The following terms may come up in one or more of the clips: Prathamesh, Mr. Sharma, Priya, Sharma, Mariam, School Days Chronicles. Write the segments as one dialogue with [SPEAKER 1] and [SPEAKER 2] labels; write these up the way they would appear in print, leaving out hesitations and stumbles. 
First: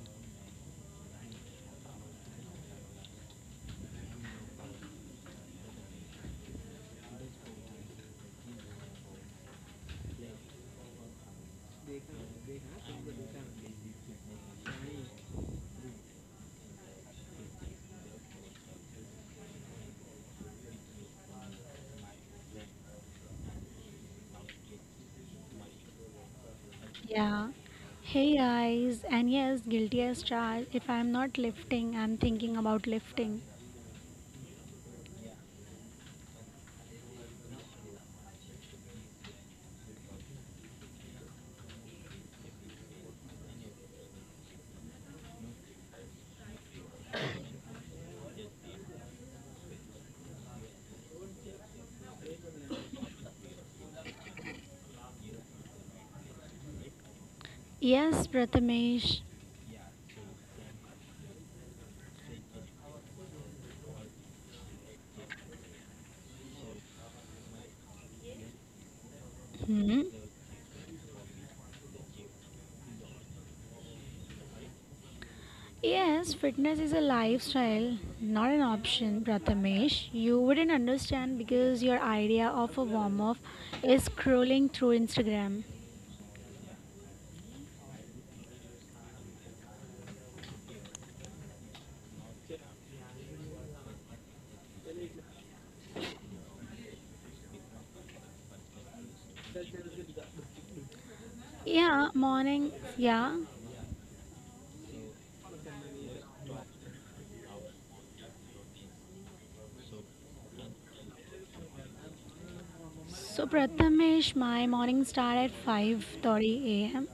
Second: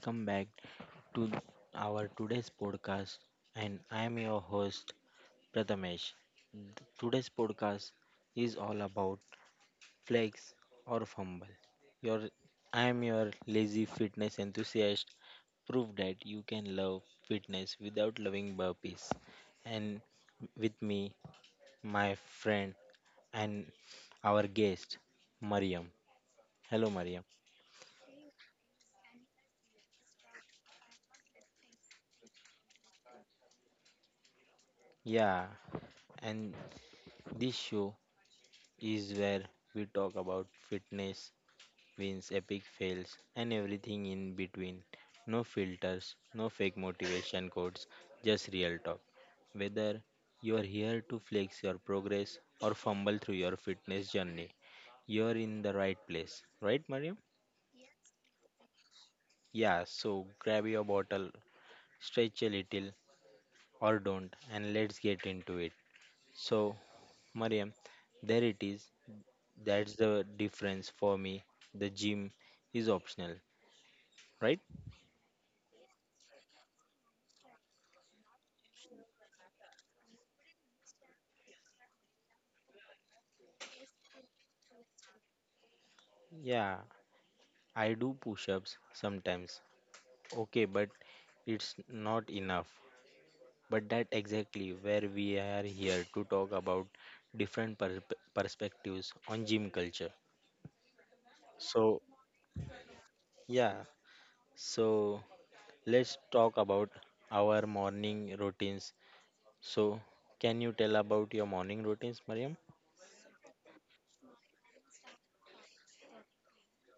[SPEAKER 1] welcome back to our today's podcast, and I am your host Prathamesh. Today's podcast is all about flex or fumble. Your I am your lazy fitness enthusiast. Prove that you can love fitness without loving burpees. And with me my friend and our guest Mariam. Hello Mariam.
[SPEAKER 2] Yeah. Hey guys, and yes, guilty as charged. If I'm not lifting, I'm thinking about lifting.
[SPEAKER 1] Yeah, and this show is where we talk about fitness, wins, epic fails, and everything in between. No filters, no fake motivation quotes, just real talk. Whether you are here to flex your progress or fumble through your fitness journey, you're in the right place, right, Mariam?
[SPEAKER 2] Yes, Prathamesh.
[SPEAKER 1] Yeah, so grab your bottle, stretch a little, or don't, and let's get into it. So, Mariam, there it is.
[SPEAKER 2] Hmm?
[SPEAKER 1] That's the difference for me. The gym is optional, right?
[SPEAKER 2] Yes, fitness is a lifestyle, not an option, Prathamesh. You wouldn't understand because your idea of a warm up is scrolling through Instagram.
[SPEAKER 1] Yeah, I do push ups sometimes. Okay, but it's not enough. But that exactly where we are here to talk about different perspectives on gym culture.
[SPEAKER 2] Yeah,
[SPEAKER 1] So,
[SPEAKER 2] morning. Yeah.
[SPEAKER 1] yeah, so let's talk about our morning routines. So, can you tell about your morning routines, Mariam?
[SPEAKER 2] So Prathamesh, my morning start at 5:30 a.m.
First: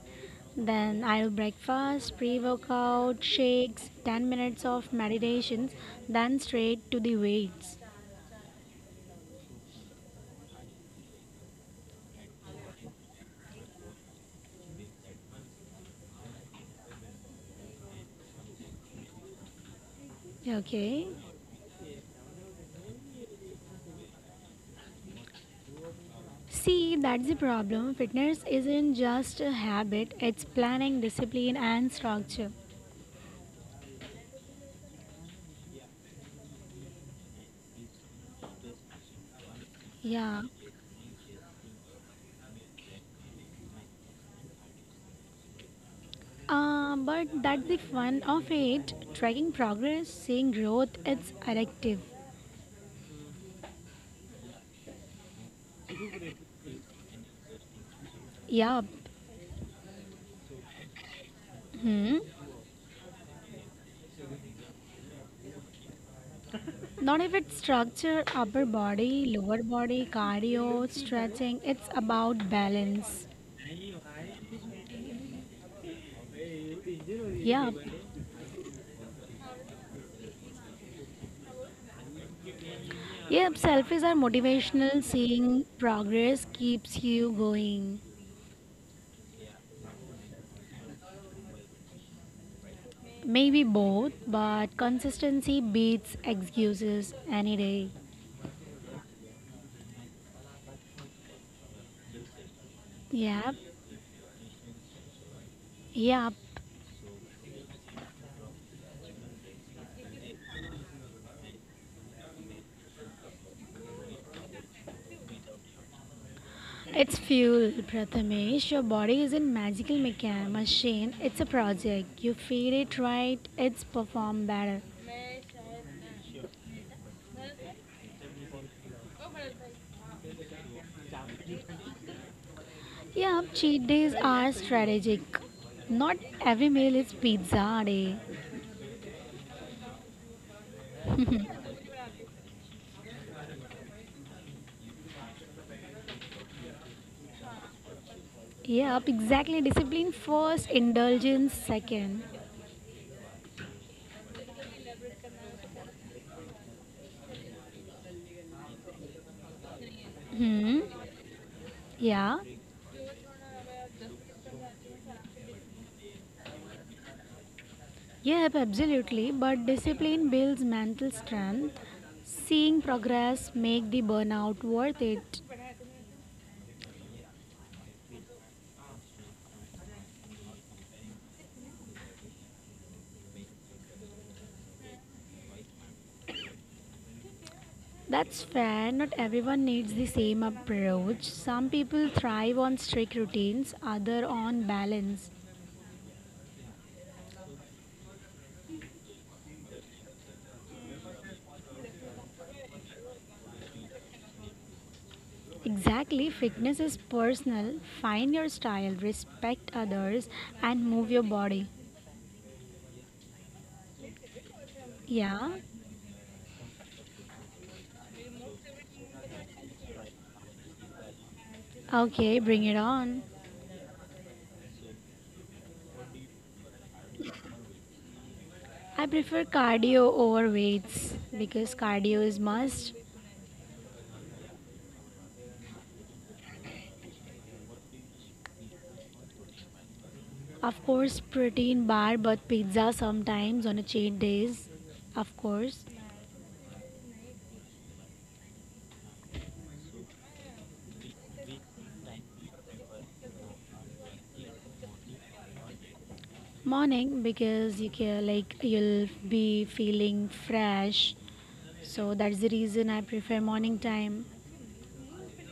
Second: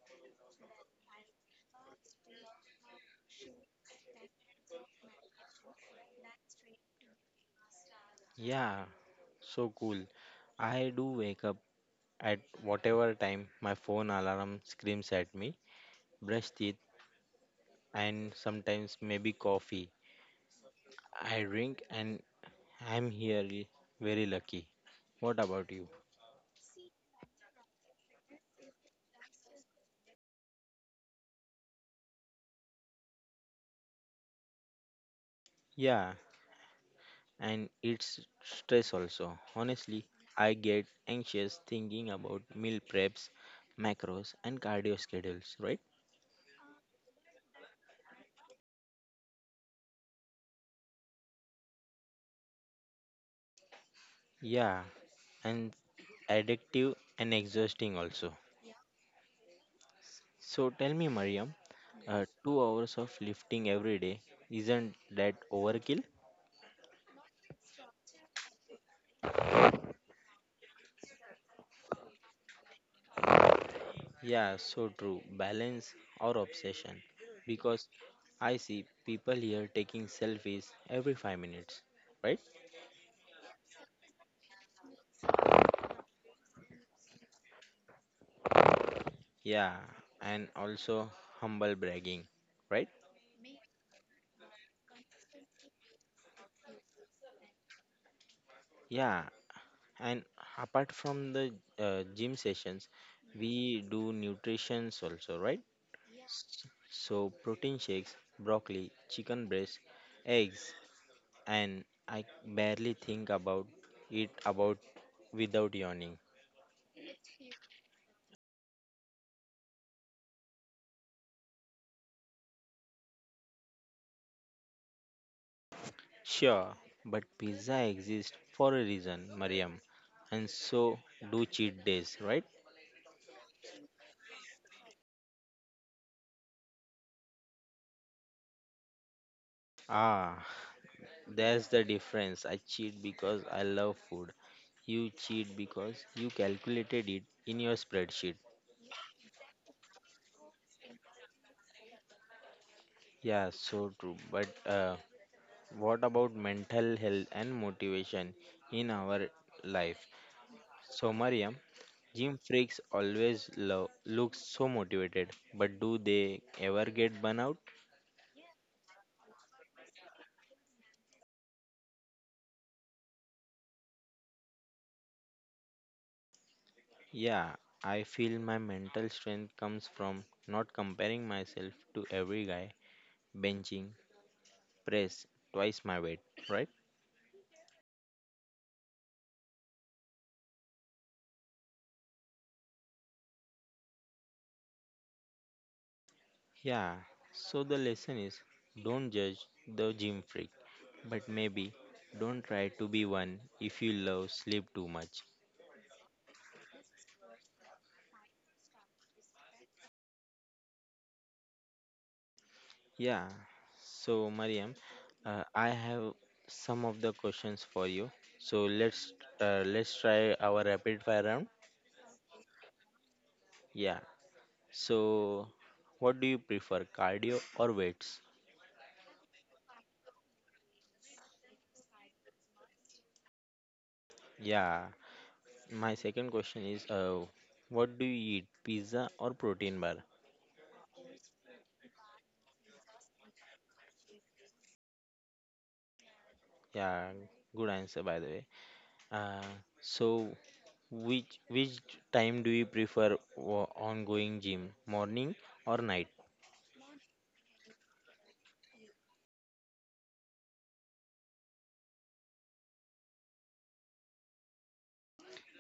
[SPEAKER 2] Then I'll breakfast, pre-workout, shakes, 10 minutes of meditations, then straight to the weights.
[SPEAKER 1] Yeah, so cool. I do wake up at whatever time my phone alarm screams at me, brush teeth and sometimes maybe coffee.
[SPEAKER 2] Okay.
[SPEAKER 1] I drink and I'm here very lucky. What about you?
[SPEAKER 2] See, that's the problem. Fitness isn't just a habit, it's planning, discipline, and structure.
[SPEAKER 1] Yeah, and it's stress also. Honestly,
[SPEAKER 2] Yeah.
[SPEAKER 1] I get anxious thinking about meal preps, macros and cardio schedules, right?
[SPEAKER 2] But that's the fun of it. Tracking progress, seeing growth, it's addictive.
[SPEAKER 1] Yeah, and addictive and exhausting also.
[SPEAKER 2] Yeah.
[SPEAKER 1] So tell me, Mariam, 2 hours of lifting every day, isn't that overkill?
[SPEAKER 2] Not if it's structure, upper body, lower body, cardio, stretching. It's about balance.
[SPEAKER 1] Yeah, so true. Balance or obsession.
[SPEAKER 2] Yep.
[SPEAKER 1] Because I see people here taking selfies every 5 minutes, right?
[SPEAKER 2] Yep. Selfies are motivational. Seeing progress keeps you going.
[SPEAKER 1] Yeah, and also humble bragging, right?
[SPEAKER 2] Maybe both, but consistency beats excuses any day.
[SPEAKER 1] Yeah, and apart from the gym sessions,
[SPEAKER 2] Yep.
[SPEAKER 1] we do nutritions also, right?
[SPEAKER 2] Yep.
[SPEAKER 1] So protein shakes, broccoli, chicken breast, eggs, and I barely think about it about without yawning.
[SPEAKER 2] It's fuel, Prathamesh. Your body is a magical machine. It's a project. You feed it right, it's perform better.
[SPEAKER 1] Sure, but pizza exists for a reason, Mariam, and so do cheat days, right?
[SPEAKER 2] Yeah, cheat days are strategic. Not every meal is pizza day.
[SPEAKER 1] Ah, that's the difference. I cheat because I love food. You cheat because you calculated it in your spreadsheet.
[SPEAKER 2] Yeah, exactly. Discipline first, indulgence second.
[SPEAKER 1] Yeah, so true. But what about mental health and motivation in our life?
[SPEAKER 2] Hmm.
[SPEAKER 1] So, Mariam, gym
[SPEAKER 2] Yeah.
[SPEAKER 1] freaks always look so motivated, but do they ever get burnout?
[SPEAKER 2] Yep, absolutely. But discipline builds mental strength. Seeing progress make the burnout worth it.
[SPEAKER 1] Yeah, I feel my mental strength comes from not comparing myself to every guy benching press twice my weight, right?
[SPEAKER 2] That's fair. Not everyone needs the same approach. Some people thrive on strict routines, other on balance.
[SPEAKER 1] Yeah, so the lesson is don't judge the gym freak, but maybe don't try to be one if you love sleep too much.
[SPEAKER 2] Exactly, fitness is personal. Find your style, respect others, and move your body.
[SPEAKER 1] Yeah. So, Mariam,
[SPEAKER 2] Yeah?
[SPEAKER 1] I have some of the questions for you. So let's try our rapid fire round.
[SPEAKER 2] Okay, bring it on.
[SPEAKER 1] Yeah. So, what do you prefer, cardio or weights?
[SPEAKER 2] I prefer cardio over weights because cardio is must.
[SPEAKER 1] Yeah. My second question is, what do you eat, pizza or protein bar?
[SPEAKER 2] Of course, protein bar but pizza sometimes on a cheat days. Of course,
[SPEAKER 1] Yeah. Good answer, by the way. Uh, so, which time do you prefer on going gym, morning or night?
[SPEAKER 2] morning because you can like you'll be feeling fresh. So that's the reason I prefer morning time.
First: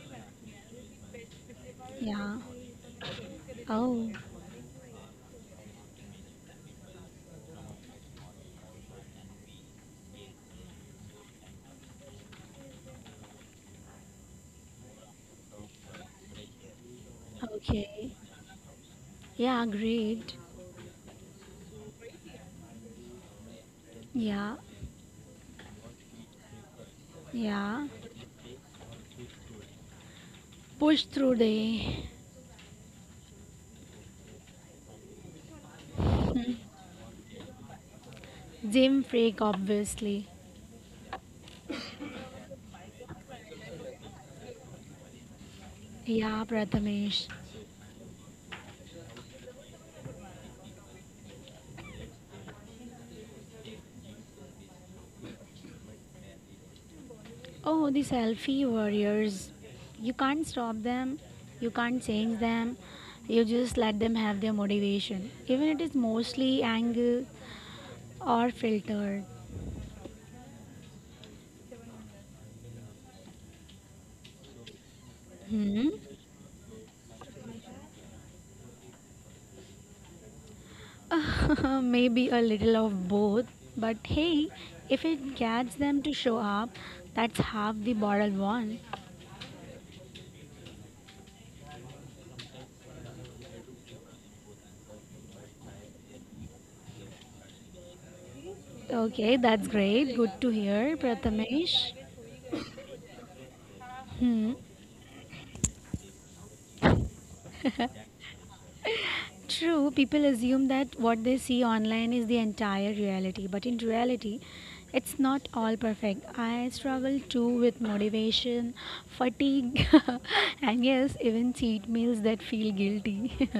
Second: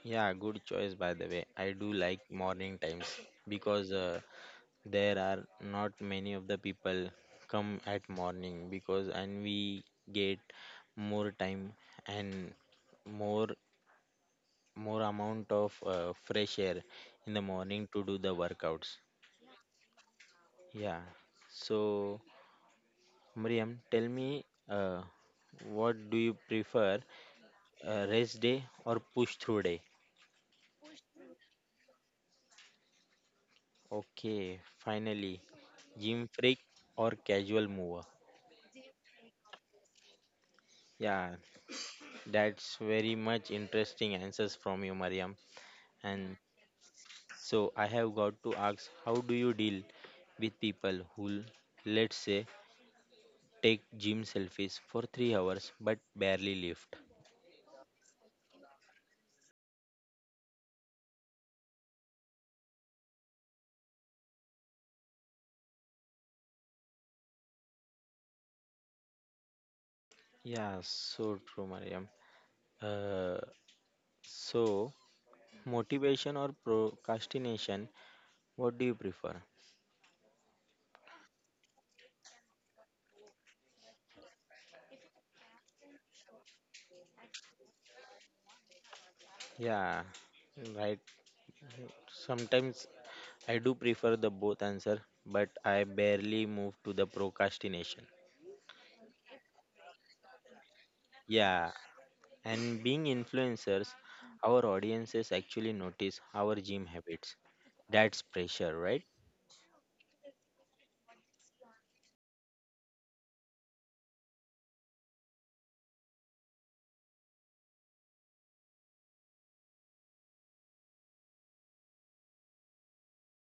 [SPEAKER 1] Yeah, good choice by the way. I do like
[SPEAKER 2] Yeah.
[SPEAKER 1] morning times because
[SPEAKER 2] Oh,
[SPEAKER 1] there are not many of the people come at morning because and we get more time and more more amount of fresh air in the morning to
[SPEAKER 2] okay.
[SPEAKER 1] do the workouts.
[SPEAKER 2] Yeah, great.
[SPEAKER 1] Yeah. So, Miriam, tell me
[SPEAKER 2] Yeah,
[SPEAKER 1] what do you prefer,
[SPEAKER 2] yeah.
[SPEAKER 1] rest day or push through day?
[SPEAKER 2] Push through the
[SPEAKER 1] Okay, finally, gym freak or casual mover?
[SPEAKER 2] gym freak, obviously.
[SPEAKER 1] Yeah, that's very much interesting answers from you, Mariam. And
[SPEAKER 2] Yeah, Prathamesh.
[SPEAKER 1] so I have got to ask, how do you deal with people who, let's say, take gym selfies for 3 hours but barely lift?
[SPEAKER 2] Oh, the selfie warriors. You can't stop them. You can't change them. You just let them have their motivation. Even it is mostly angle or filtered.
[SPEAKER 1] Yeah, so true, Mariam. Uh, so
[SPEAKER 2] Hmm?
[SPEAKER 1] motivation or procrastination? What do you prefer?
[SPEAKER 2] Maybe a little of both. But hey, if it gets them to show up, that's half the bottle won.
[SPEAKER 1] Yeah, right. Sometimes I do prefer the both answer, but I barely move to the procrastination.
[SPEAKER 2] Okay, that's great. Good to hear,
[SPEAKER 1] Yeah,
[SPEAKER 2] Prathamesh.
[SPEAKER 1] and being influencers, our audiences actually notice our gym habits. That's pressure, right?
[SPEAKER 2] True, people assume that what they see online is the entire reality, but in reality, it's not all perfect. I struggle too with motivation, fatigue, and yes, even cheat meals that feel guilty.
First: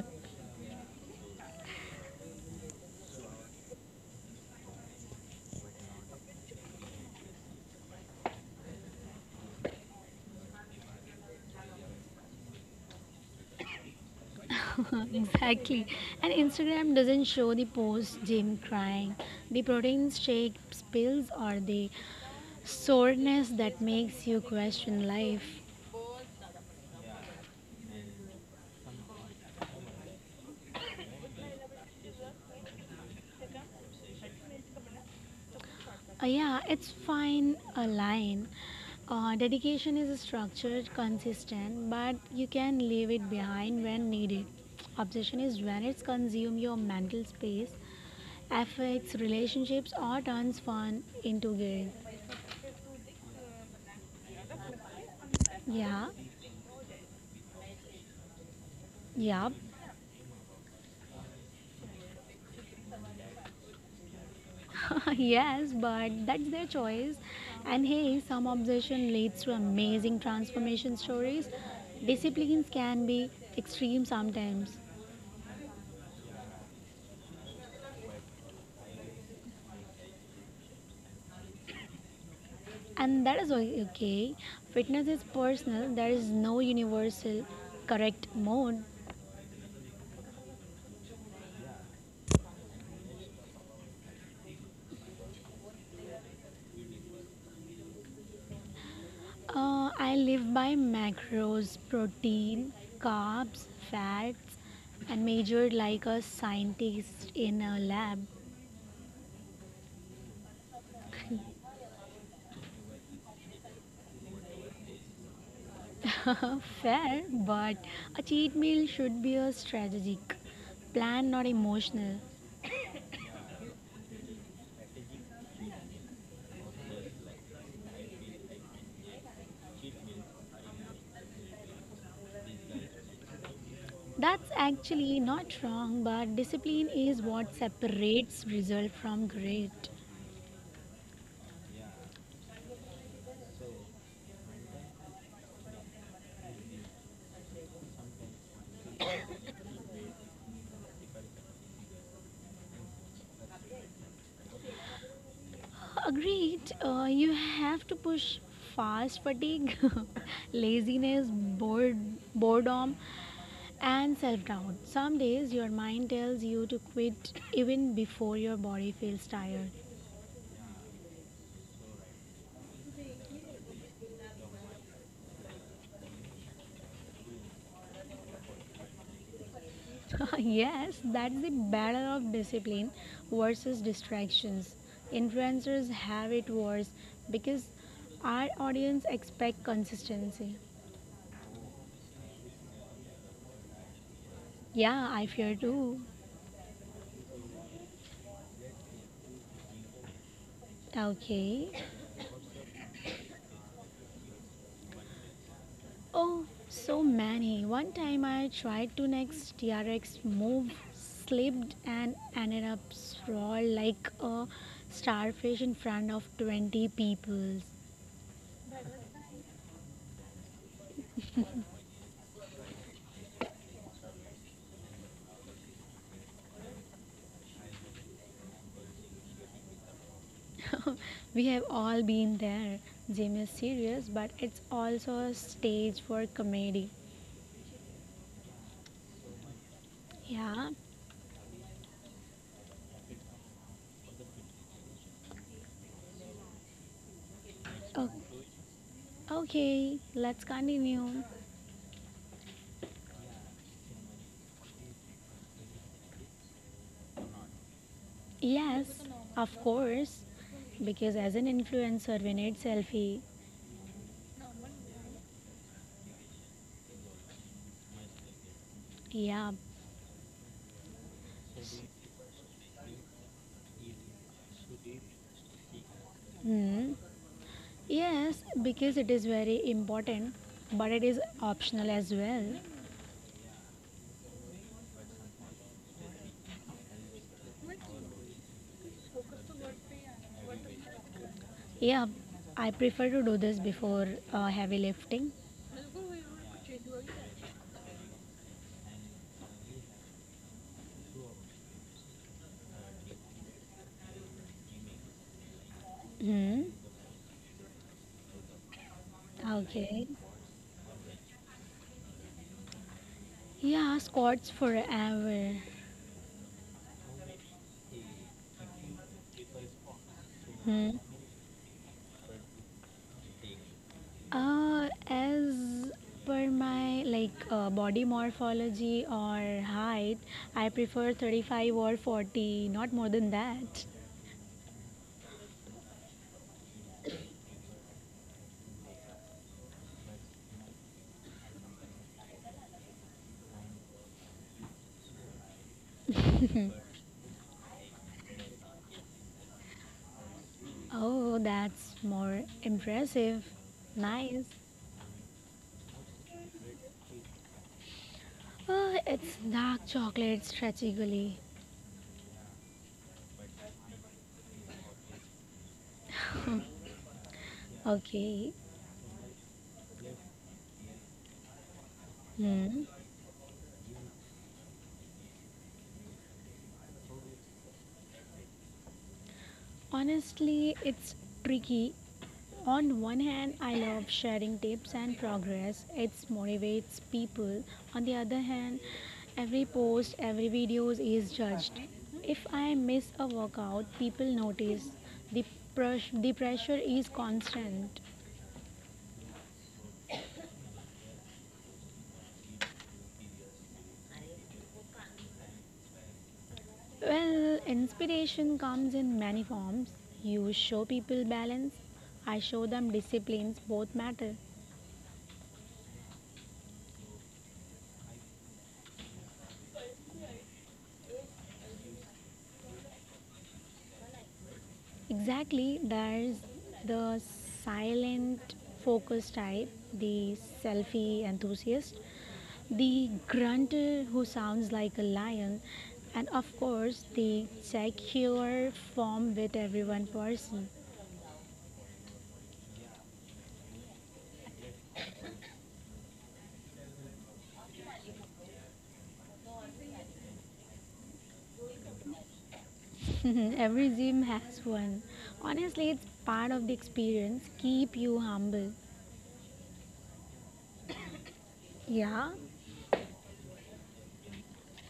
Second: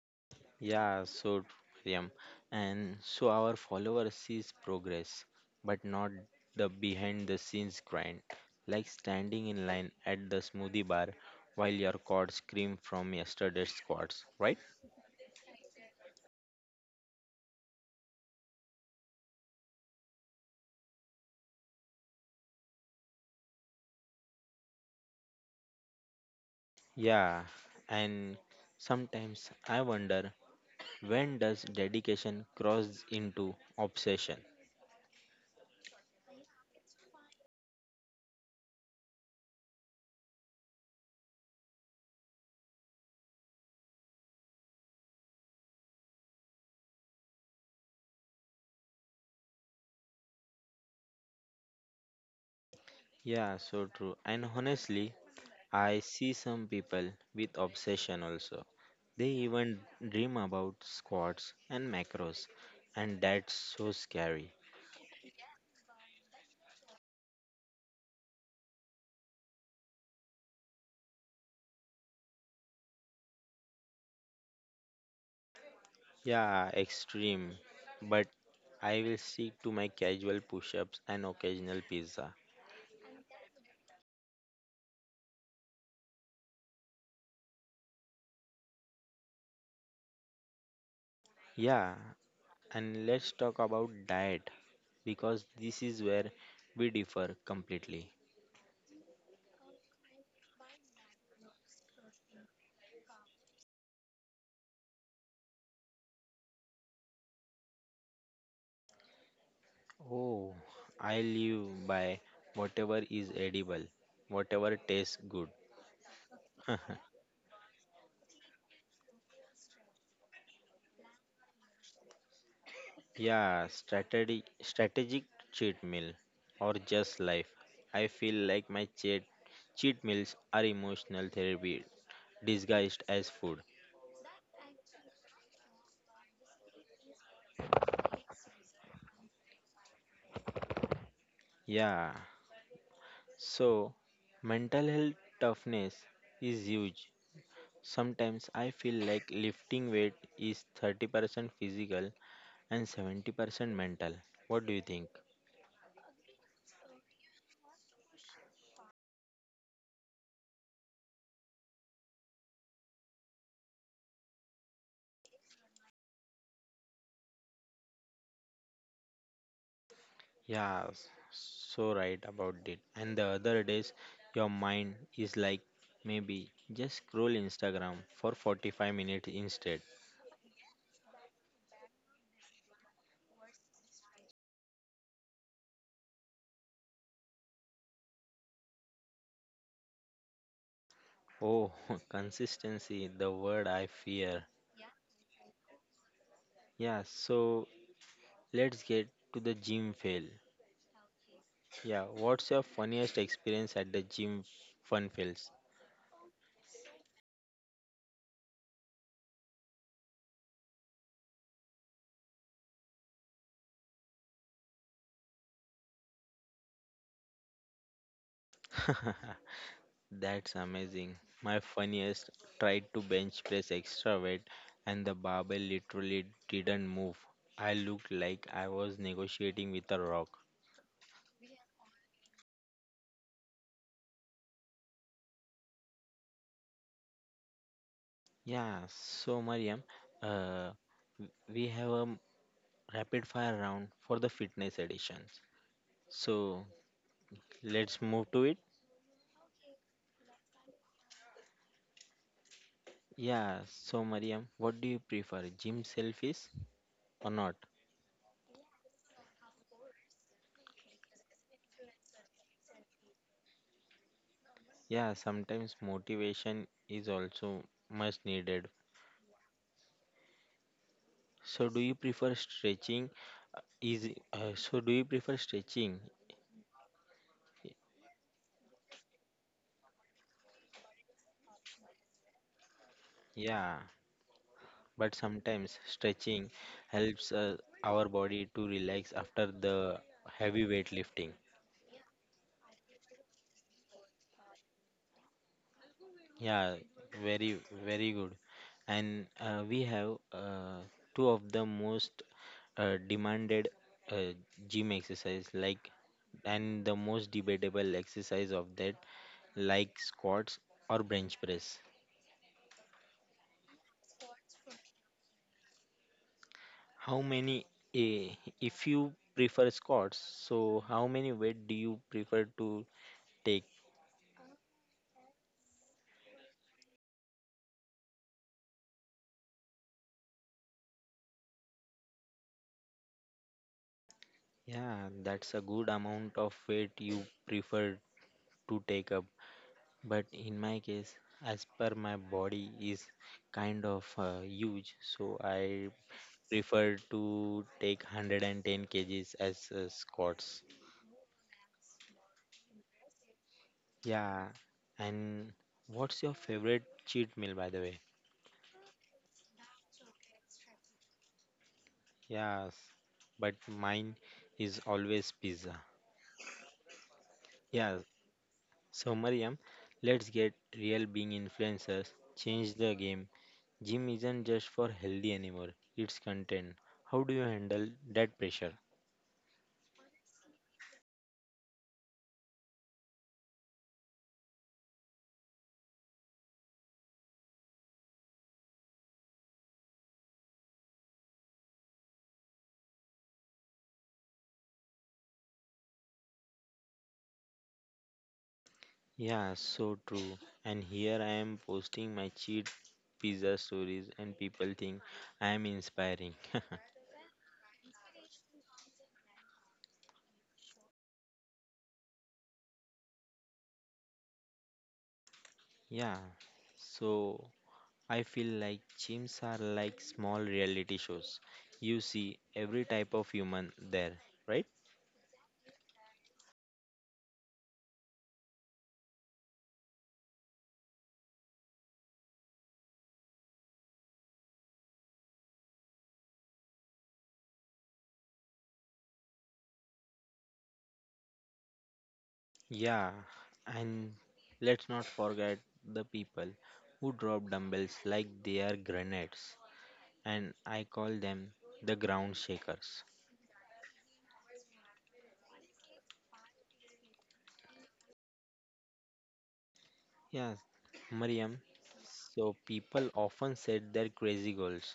[SPEAKER 1] Yeah, so Miriam, and so our followers sees progress, but not the behind the scenes grind, like standing in line at the smoothie bar while your quads scream from yesterday's squats, right?
[SPEAKER 2] exactly. And Instagram doesn't show the post gym crying, the protein shake spills, or the soreness that makes you question life.
[SPEAKER 1] Yeah, and sometimes I wonder, when does dedication cross into obsession?
[SPEAKER 2] Yeah, it's fine a line. Dedication is structured, consistent, but you can leave it behind when needed. Obsession is when it's consume your mental space, affects relationships, or turns fun into guilt.
[SPEAKER 1] Yeah, so true. And honestly, I
[SPEAKER 2] Yeah,
[SPEAKER 1] see some people with obsession also. They
[SPEAKER 2] yeah,
[SPEAKER 1] even dream about squats and macros, and that's so scary.
[SPEAKER 2] yes, but that's their choice. And hey, some obsession leads to amazing transformation stories. Disciplines can be extreme sometimes.
[SPEAKER 1] Yeah, extreme. But I will stick to my casual push ups and occasional pizza.
[SPEAKER 2] And that is okay. Fitness is personal, there is no universal correct mode.
[SPEAKER 1] Yeah, and let's talk about diet because this is where we differ completely.
[SPEAKER 2] I live by macros, protein, carbs, fats, and measure like a scientist in a lab.
[SPEAKER 1] Oh, I live by whatever is edible, whatever tastes good.
[SPEAKER 2] Fair, but a cheat meal should be a strategic plan, not emotional.
[SPEAKER 1] Yeah, strategic cheat meal or just life. I feel like my cheat meals are emotional therapy disguised as food.
[SPEAKER 2] That's actually not wrong, but discipline is what separates result from grade.
[SPEAKER 1] Yeah, so mental health toughness is huge. Sometimes I feel like lifting weight is 30% physical and 70% mental. What do you think?
[SPEAKER 2] Agreed. You have to push fast fatigue, laziness, boredom, and self doubt. Some days your mind tells you to quit even before your body feels tired.
[SPEAKER 1] Yeah, so right about it. And the other days, your mind is like maybe just scroll Instagram for 45 minutes instead.
[SPEAKER 2] Yes, that's the battle of discipline versus distractions. Influencers have it worse because our audience expect consistency.
[SPEAKER 1] Oh, consistency, the word I fear.
[SPEAKER 2] Yeah, I fear too.
[SPEAKER 1] Yeah, so let's get to the gym fail.
[SPEAKER 2] Okay.
[SPEAKER 1] Yeah, what's your funniest experience at the gym fun fails?
[SPEAKER 2] Oh, so many. One time I tried to next TRX move, slipped, and ended up sprawled like a starfish in front of 20 people.
[SPEAKER 1] That's amazing. My funniest tried to bench press extra weight and the barbell literally didn't move. I looked like I was negotiating with a rock.
[SPEAKER 2] We have all been there. Gym is serious, but it's also a stage for comedy.
[SPEAKER 1] Yeah, so Mariam,
[SPEAKER 2] Yeah.
[SPEAKER 1] uh, we have a rapid fire round for the fitness editions. So let's
[SPEAKER 2] O-
[SPEAKER 1] move to it.
[SPEAKER 2] okay, let's continue.
[SPEAKER 1] Yeah, so Mariam, what do you prefer, gym selfies or not?
[SPEAKER 2] Yes, of course. Because as an influencer, we need selfie.
[SPEAKER 1] Yeah, sometimes motivation is also much needed.
[SPEAKER 2] Yeah.
[SPEAKER 1] So do you prefer stretching? Easy. So, do you prefer stretching?
[SPEAKER 2] Hmm. Yes, because it is very important, but it is optional as well.
[SPEAKER 1] Yeah, but sometimes stretching helps our body to relax after the heavy weightlifting.
[SPEAKER 2] Yeah, I prefer to do this before heavy lifting.
[SPEAKER 1] Yeah, very, very good. And we have two of the most demanded uh, gym exercise, like
[SPEAKER 2] Hmm.
[SPEAKER 1] and the most debatable exercise of that, like
[SPEAKER 2] Okay.
[SPEAKER 1] squats or bench press.
[SPEAKER 2] Yeah, squats forever.
[SPEAKER 1] How many, eh, if you prefer squats, so
[SPEAKER 2] Hmm.
[SPEAKER 1] how many weight do you prefer to take?
[SPEAKER 2] As per my like body morphology or height, I prefer 35 or 40, not more than that.
[SPEAKER 1] Yeah, that's a good amount of weight you prefer to take up. But in my case, as per my body is kind of huge, so I prefer to take 110 kgs as squats.
[SPEAKER 2] Oh, that's more impressive. Nice.
[SPEAKER 1] Yeah, and what's your favorite cheat meal by the way?
[SPEAKER 2] It's dark chocolate stretchy gully.
[SPEAKER 1] Yes, but mine is always pizza. Yeah,
[SPEAKER 2] Okay.
[SPEAKER 1] so Mariam, let's get real being influencers. Change
[SPEAKER 2] Hmm.
[SPEAKER 1] the game. Gym isn't just for healthy anymore, it's content. How do you handle that pressure?
[SPEAKER 2] Honestly, it's tricky. On one hand, I love sharing tips and progress. It motivates people. On the other hand, every post, every video is judged. If I miss a workout, people notice. The, the pressure is constant.
[SPEAKER 1] Yeah, so true. And here I am posting my cheat pizza stories, and people think I am inspiring.
[SPEAKER 2] Well, inspiration comes in many forms. You show people balance, I show them disciplines, both matter.
[SPEAKER 1] Yeah, so I feel like gyms are like small reality shows. You see every type of human there, right?
[SPEAKER 2] Exactly, there's the silent focus type, the selfie enthusiast, the grunter who sounds like a lion, and of course, the secure form with everyone person.
[SPEAKER 1] Yeah, and let's not forget the people who drop dumbbells like they are grenades, and I call them the ground shakers.
[SPEAKER 2] Every gym has one. Honestly, it's part of the experience. Keep you humble.
[SPEAKER 1] Yeah, Mariam,
[SPEAKER 2] Yeah,
[SPEAKER 1] so people often set their crazy goals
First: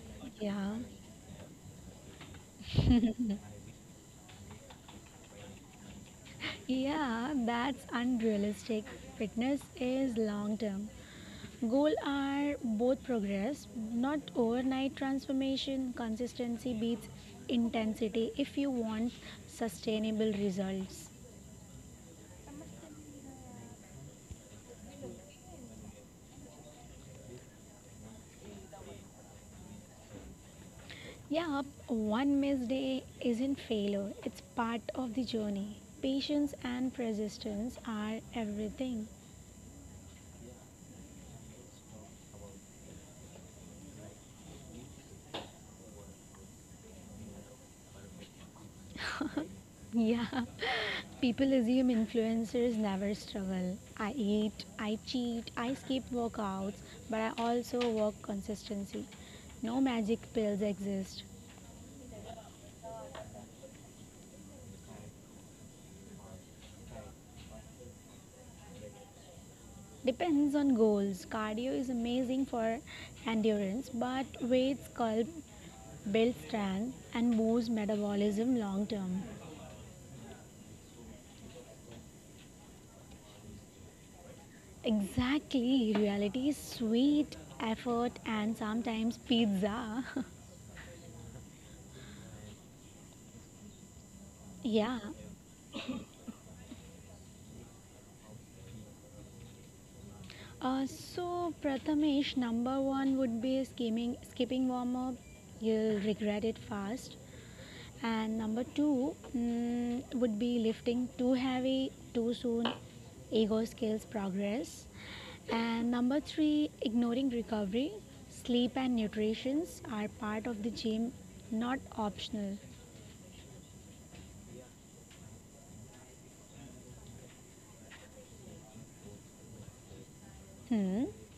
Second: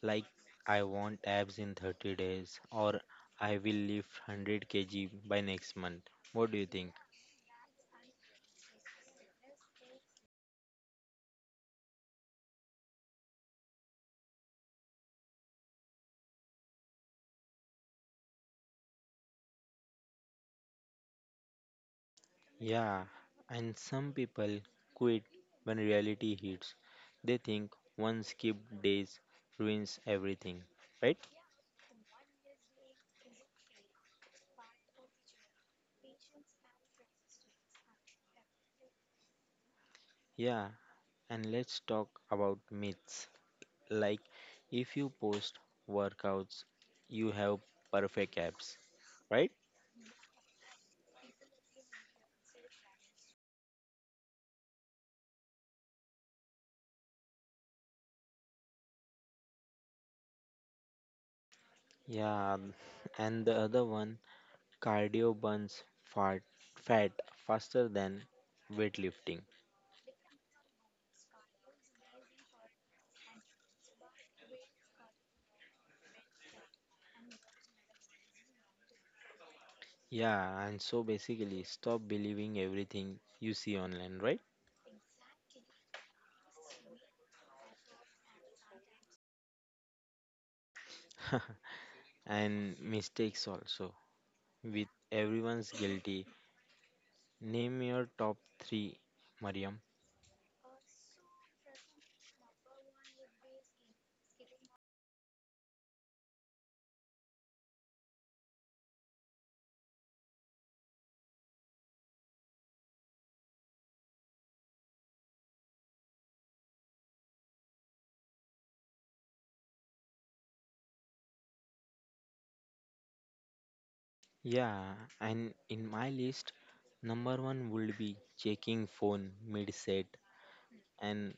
[SPEAKER 1] like
[SPEAKER 2] Yeah,
[SPEAKER 1] I want abs in 30 days or I will lift 100 kg by next month. What do you think?
[SPEAKER 2] yeah, that's unrealistic. Fitness is long term. Goal are both progress, not overnight transformation. Consistency beats intensity if you want sustainable results.
[SPEAKER 1] Yeah, and some people quit when reality hits. They think one skipped days ruins everything, right?
[SPEAKER 2] Yeah, one missed day isn't failure. It's part of the journey. Patience and persistence are everything.
[SPEAKER 1] Yeah, and let's talk about myths. Like, if you post workouts, you have perfect abs, right?
[SPEAKER 2] Yeah. People assume influencers never struggle. I eat, I cheat, I skip workouts, but I also work consistency. No magic pills exist.
[SPEAKER 1] Yeah, and the other one, cardio burns fat, fat faster than weightlifting.
[SPEAKER 2] Depends on goals. Cardio is amazing for endurance, but weights sculpt build, strength and boost metabolism long term.
[SPEAKER 1] Yeah, and so basically, stop believing everything you see online, right?
[SPEAKER 2] Exactly, reality is sweet, effort, and sometimes pizza.
[SPEAKER 1] And mistakes also. With
[SPEAKER 2] yeah,
[SPEAKER 1] everyone's guilty, name your top three, Mariam.
[SPEAKER 2] So, Prathamesh, number one would be skipping warm up. You'll regret it fast. And number two would be lifting too heavy too soon. Ego scales progress. And number three, ignoring recovery. Sleep and nutrition are part of the gym, not optional.
[SPEAKER 1] Yeah, and in my list, number one would be checking phone mid set,
[SPEAKER 2] Hmm,
[SPEAKER 1] and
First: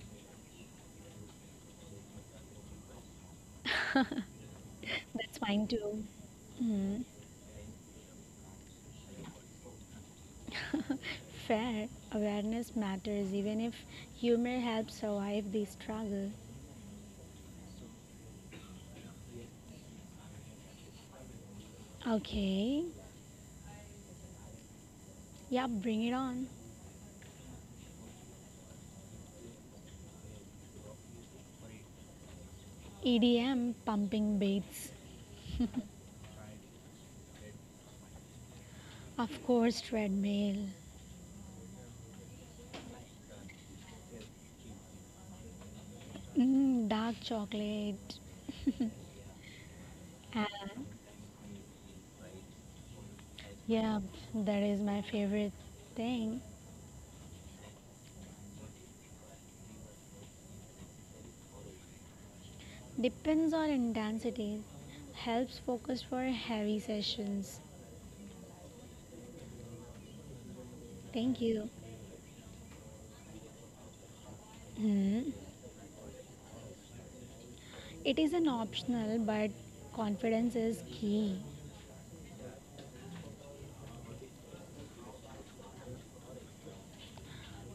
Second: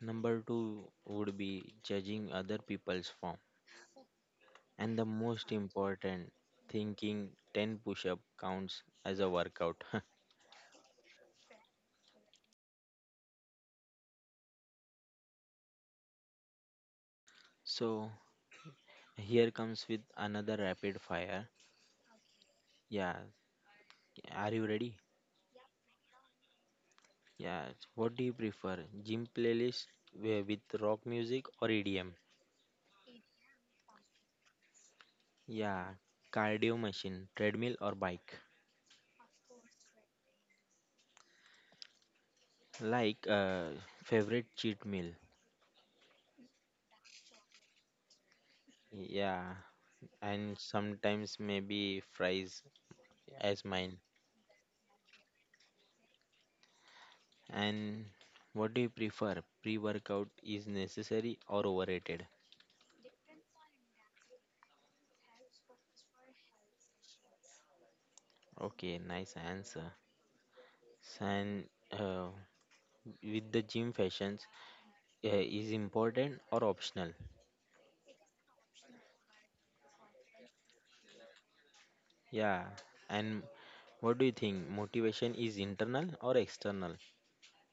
[SPEAKER 1] number two would be judging other people's form, and the
[SPEAKER 2] that's
[SPEAKER 1] most
[SPEAKER 2] fine too.
[SPEAKER 1] important, thinking 10 push up counts as a workout.
[SPEAKER 2] Fair awareness matters even if humor helps survive the struggle.
[SPEAKER 1] So, here comes with another rapid fire.
[SPEAKER 2] Okay.
[SPEAKER 1] Yeah, are you ready?
[SPEAKER 2] Yeah, bring it on.
[SPEAKER 1] Yeah, what do you prefer? Gym playlist with rock music or EDM?
[SPEAKER 2] EDM, pumping beats.
[SPEAKER 1] Yeah, cardio machine, treadmill or bike?
[SPEAKER 2] Of course, treadmill.
[SPEAKER 1] Like favorite cheat meal.
[SPEAKER 2] Mm, dark chocolate.
[SPEAKER 1] Yeah, and
[SPEAKER 2] Uh,
[SPEAKER 1] sometimes maybe fries as
[SPEAKER 2] yeah,
[SPEAKER 1] mine.
[SPEAKER 2] that is my favorite thing.
[SPEAKER 1] And what do you prefer? Pre-workout is necessary or overrated?
[SPEAKER 2] Depends on intensity. Helps focus for heavy sessions.
[SPEAKER 1] Okay, nice answer.
[SPEAKER 2] Thank
[SPEAKER 1] And
[SPEAKER 2] you.
[SPEAKER 1] uh, with the gym fashions,
[SPEAKER 2] Mm.
[SPEAKER 1] is important or optional?
[SPEAKER 2] It is an optional, but confidence is key.
[SPEAKER 1] Yeah, and what do you think? Motivation is internal or external?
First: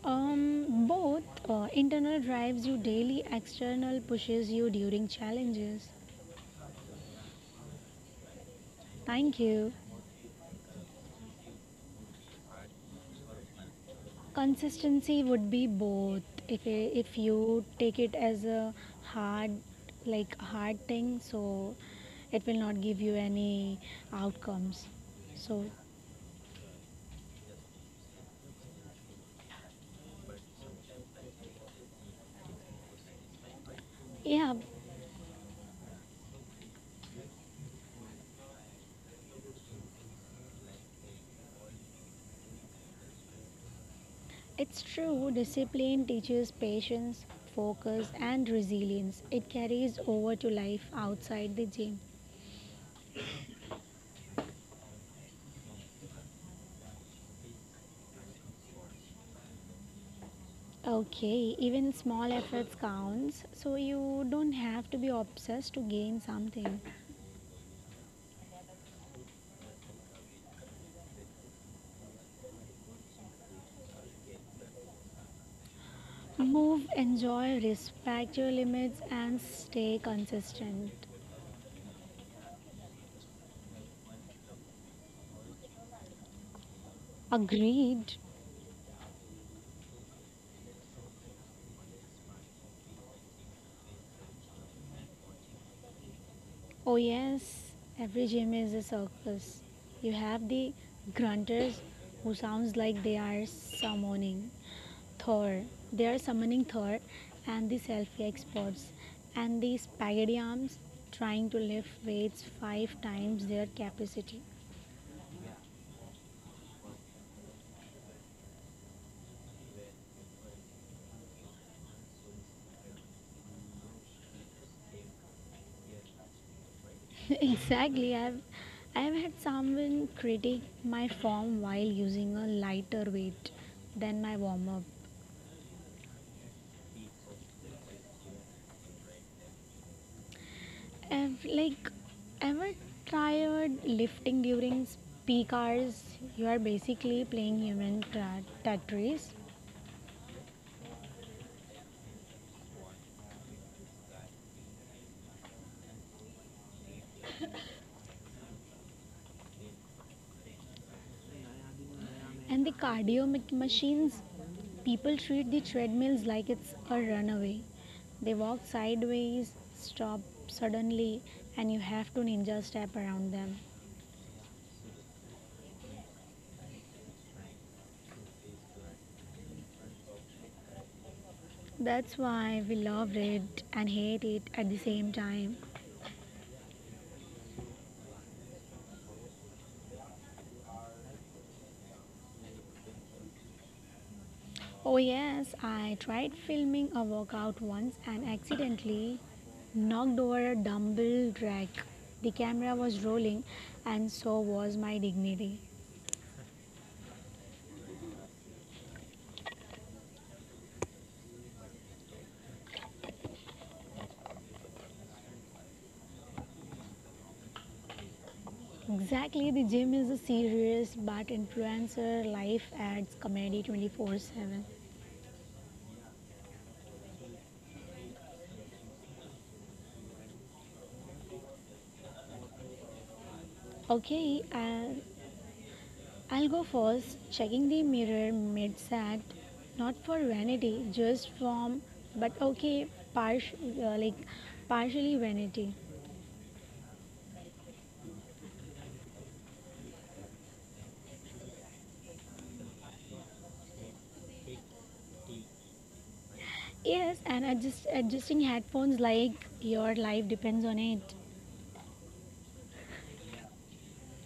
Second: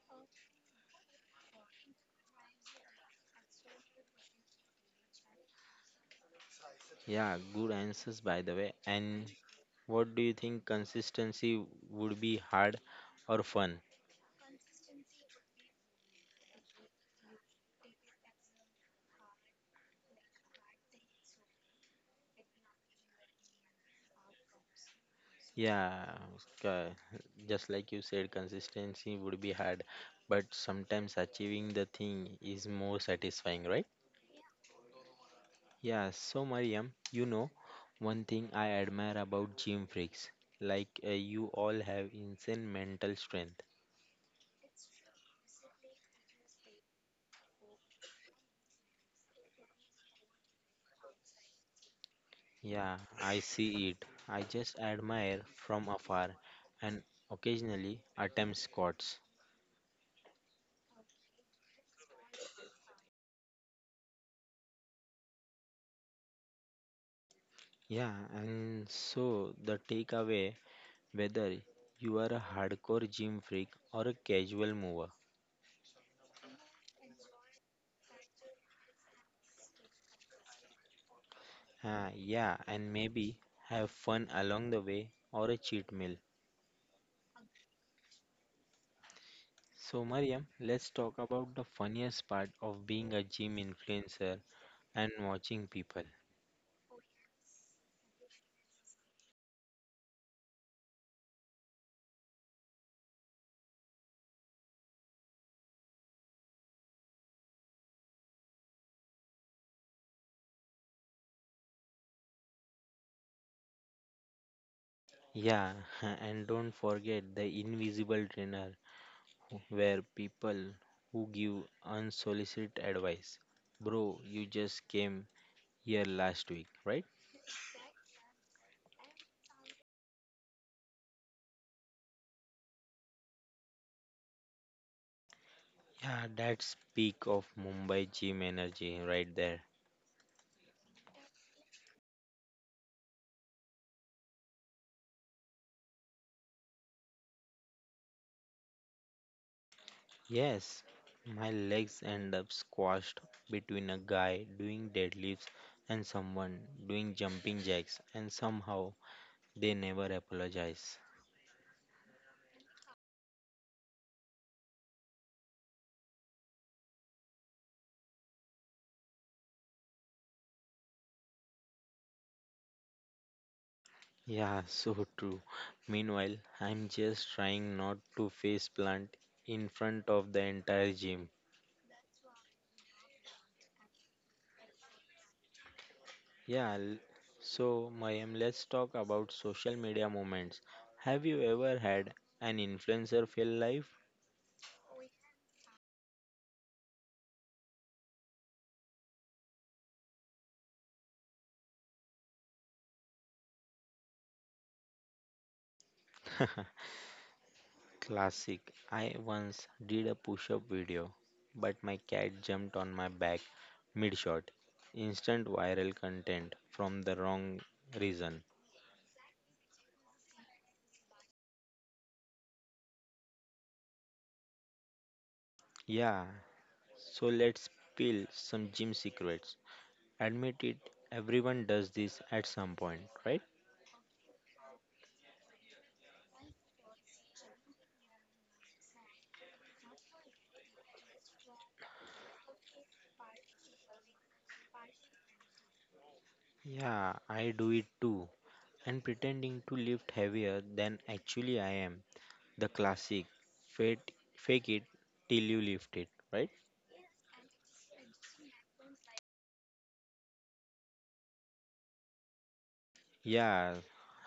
[SPEAKER 2] Both internal drives you daily, external pushes you during challenges.
[SPEAKER 1] Yeah, good answers by the way. And
[SPEAKER 2] Thank you.
[SPEAKER 1] what do you think, consistency would be hard or fun?
[SPEAKER 2] Consistency would be both. If if you take it as a hard like hard thing, so it will not give you any outcomes. So
[SPEAKER 1] Yeah, uh, just like you said, consistency would be hard, but sometimes achieving the thing is more satisfying, right?
[SPEAKER 2] yeah,
[SPEAKER 1] Yeah, so Mariam, one thing I admire about gym freaks, like you all have insane mental strength.
[SPEAKER 2] it's true. Discipline teaches patience, focus, and resilience. It carries over to life outside the gym.
[SPEAKER 1] Yeah, I see it. I just admire from afar and occasionally attempt squats.
[SPEAKER 2] Okay, even small efforts counts. So you don't have to be obsessed to gain something.
[SPEAKER 1] Yeah, and so the takeaway, whether you are a hardcore gym freak or a casual mover.
[SPEAKER 2] Move, enjoy, respect your limits, and stay consistent.
[SPEAKER 1] Ah, yeah, and maybe have fun along the way or a cheat meal.
[SPEAKER 2] Agreed.
[SPEAKER 1] So, Mariam, let's talk about the funniest part of being a gym influencer and watching people.
[SPEAKER 2] Oh, yes, every gym is a circus. You have the grunters who sounds like they are summoning Thor. They are summoning Thor, and the selfie experts, and the spaghetti arms trying to lift weights five times their capacity.
[SPEAKER 1] Yeah, and don't forget the invisible trainer where people who give unsolicited advice. Bro, you just came here last week, right?
[SPEAKER 2] Exactly. I've had someone critique my form while using a lighter weight than my warm up.
[SPEAKER 1] Yeah, that's peak of Mumbai gym energy right there.
[SPEAKER 2] I've like ever tried lifting during peak hours? You are basically playing human Tetris.
[SPEAKER 1] Yes, my legs end up squashed between a guy doing deadlifts and someone doing jumping jacks, and somehow they never apologize.
[SPEAKER 2] And the cardio machines, people treat the treadmills like it's a runaway. They walk sideways, stop suddenly, and you have to ninja step around them.
[SPEAKER 1] Yeah, so true. Meanwhile, I'm just trying not to face plant in front of the entire gym.
[SPEAKER 2] That's why we loved it and hate it at the same time.
[SPEAKER 1] Yeah, so Mayim, let's talk about social media moments. Have you ever had an influencer fail life?
[SPEAKER 2] Oh, yes, I tried filming a workout once and accidentally knocked over a dumbbell rack. The camera was rolling, and so was my dignity.
[SPEAKER 1] Classic. I once did a push up video, but my cat jumped on my back mid shot. Instant viral content from the wrong reason.
[SPEAKER 2] Exactly, the gym is a serious but influencer life adds comedy 24/7.
[SPEAKER 1] Yeah, so let's peel some gym secrets. Admit it, everyone does this at some point, right?
[SPEAKER 2] Okay, I'll go first, checking the mirror mid act, not for vanity, just from, but okay, parsh, like partially vanity.
[SPEAKER 1] Yeah, I do it too. And pretending to lift heavier than actually I am. The classic fake it till you lift it, right?
[SPEAKER 2] Yes, and adjusting headphones like your life depends on it.
[SPEAKER 1] Yeah,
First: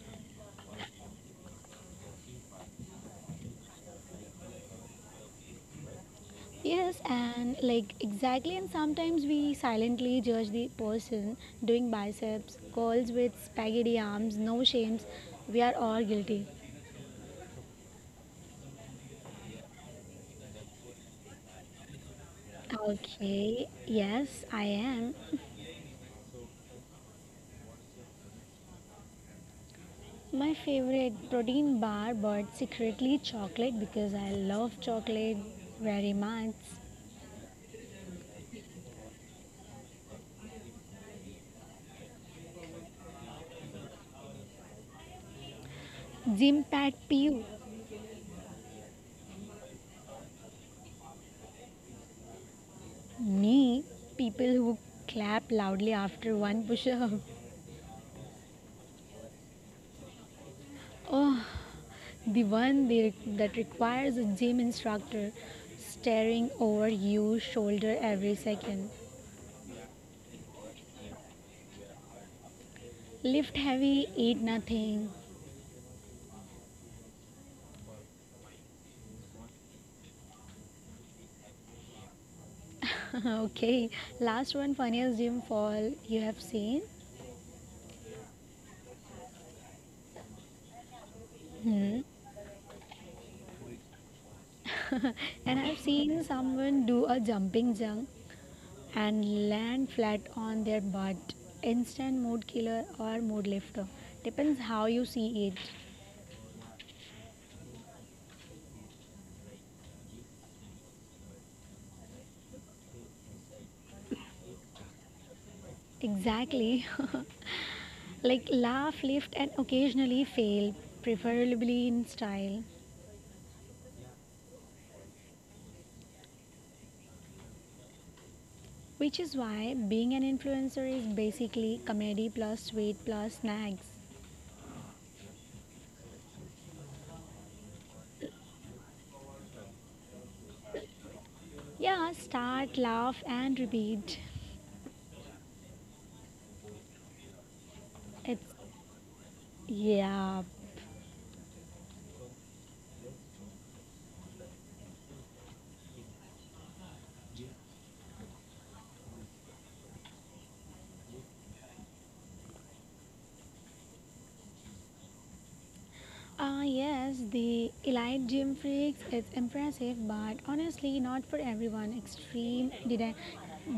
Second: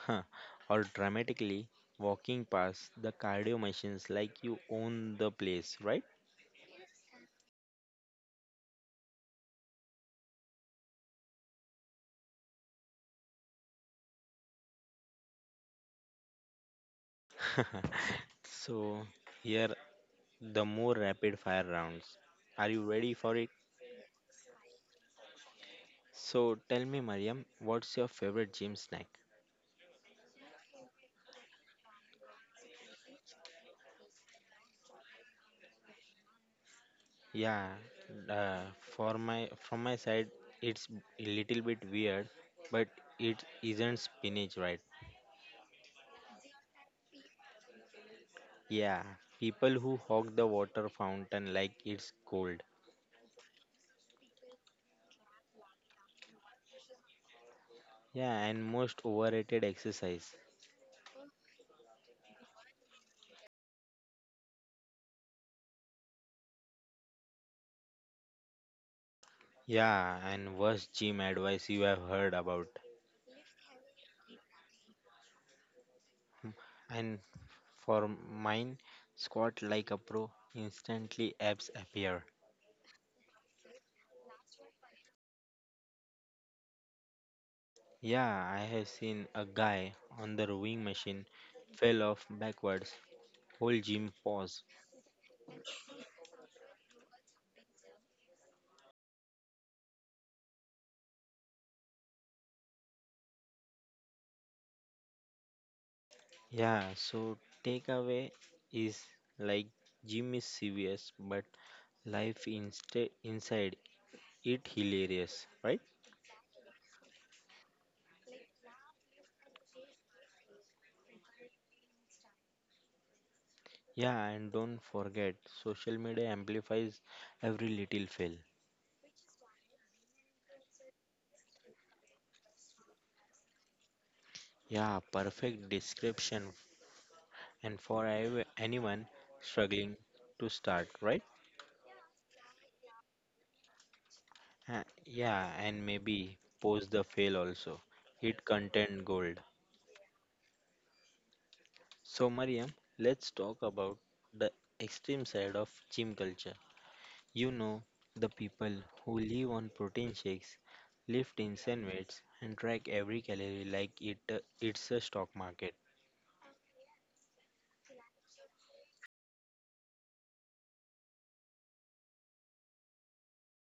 [SPEAKER 1] huh. Or dramatically walking past the cardio machines like you own the place, right?
[SPEAKER 2] Yes, and like exactly, and sometimes we silently judge the person doing biceps, curls with spaghetti arms, no shames. We are all guilty.
[SPEAKER 1] so, here the more rapid fire rounds. Are you ready for it?
[SPEAKER 2] Okay, yes, I am.
[SPEAKER 1] So, tell me, Mariam, what's your favorite gym snack?
[SPEAKER 2] My favorite protein bar, but secretly chocolate because I love chocolate very much.
[SPEAKER 1] Yeah, uh, for my from my side, it's a little bit weird, but it isn't spinach, right?
[SPEAKER 2] Gym Pat Pew.
[SPEAKER 1] Yeah, people who hog the water fountain like it's gold.
[SPEAKER 2] Me, people who clap loudly after one push up.
[SPEAKER 1] Yeah, and most overrated exercise.
[SPEAKER 2] Oh, the one they, that requires a gym instructor staring over your shoulder every second.
[SPEAKER 1] Yeah, and worst gym advice you have heard about.
[SPEAKER 2] Lift heavy, eat nothing.
[SPEAKER 1] And for mine, squat like a pro, instantly abs appear.
[SPEAKER 2] Okay, last one funniest gym fall you have seen?
[SPEAKER 1] Yeah, I have seen a guy on the rowing machine
[SPEAKER 2] Hmm.
[SPEAKER 1] fell off backwards, whole gym paused.
[SPEAKER 2] And I've seen someone do a jumping jump and land flat on their butt. Instant mood killer or mood lifter. Depends how you see it.
[SPEAKER 1] Yeah, so takeaway is like gym is serious, but life inside it hilarious, right?
[SPEAKER 2] Exactly. Like laugh, lift, and occasionally fail, preferably in style.
[SPEAKER 1] Yeah, and don't forget, social media amplifies every little fail.
[SPEAKER 2] Which is why being an influencer is basically comedy plus sweet plus snacks.
[SPEAKER 1] Yeah, perfect description, and for anyone struggling to start, right?
[SPEAKER 2] Yeah, start, laugh, and repeat.
[SPEAKER 1] Yeah, and maybe post the fail also. It
[SPEAKER 2] It's
[SPEAKER 1] content gold.
[SPEAKER 2] yeah,
[SPEAKER 1] So, Mariam, let's talk about the extreme side of gym culture. You know, the people who live on protein shakes, lift in sandwiches, and track every calorie like it's a stock market.
[SPEAKER 2] Ah, yes, the elite gym freaks is impressive, but honestly, not for everyone. Extreme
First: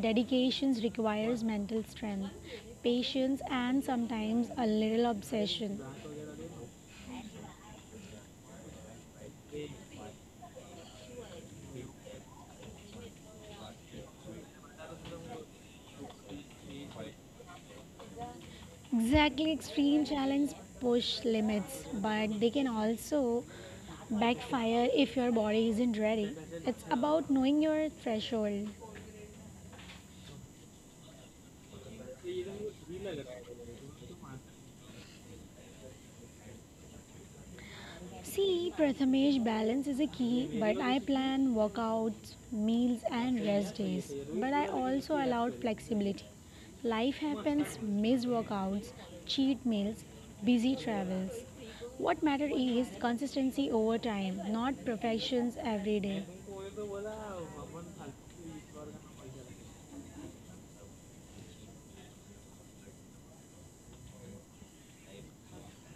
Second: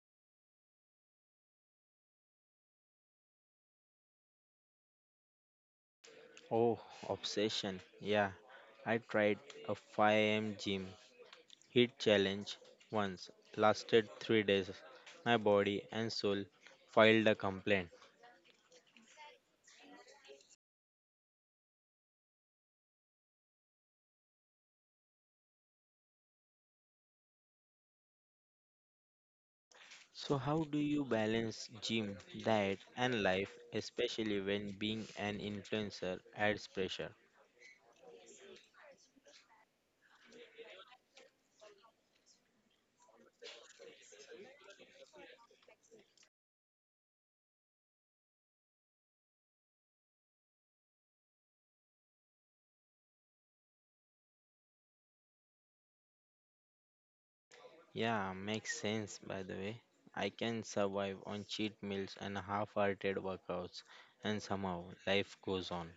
[SPEAKER 2] dedications requires mental strength, patience, and sometimes a little obsession.
[SPEAKER 1] Oh, obsession. Yeah, I tried a 5 a.m. gym hit challenge once, lasted 3 days. My body and soul filed a complaint.
[SPEAKER 2] Exactly, extreme challenge push limits, but they can also backfire if your body isn't ready. It's about knowing your threshold.
[SPEAKER 1] So how do you balance gym, diet and life especially when being an influencer adds pressure?
[SPEAKER 2] See, Prathamesh, balance is a key, but I plan workouts, meals, and rest days. But I also allowed flexibility. Life happens, missed workouts, cheat meals, busy travels. What matters is consistency over time, not perfections every day.
[SPEAKER 1] Yeah, makes sense by the way. I can survive on cheat meals and half hearted workouts, and somehow life goes on.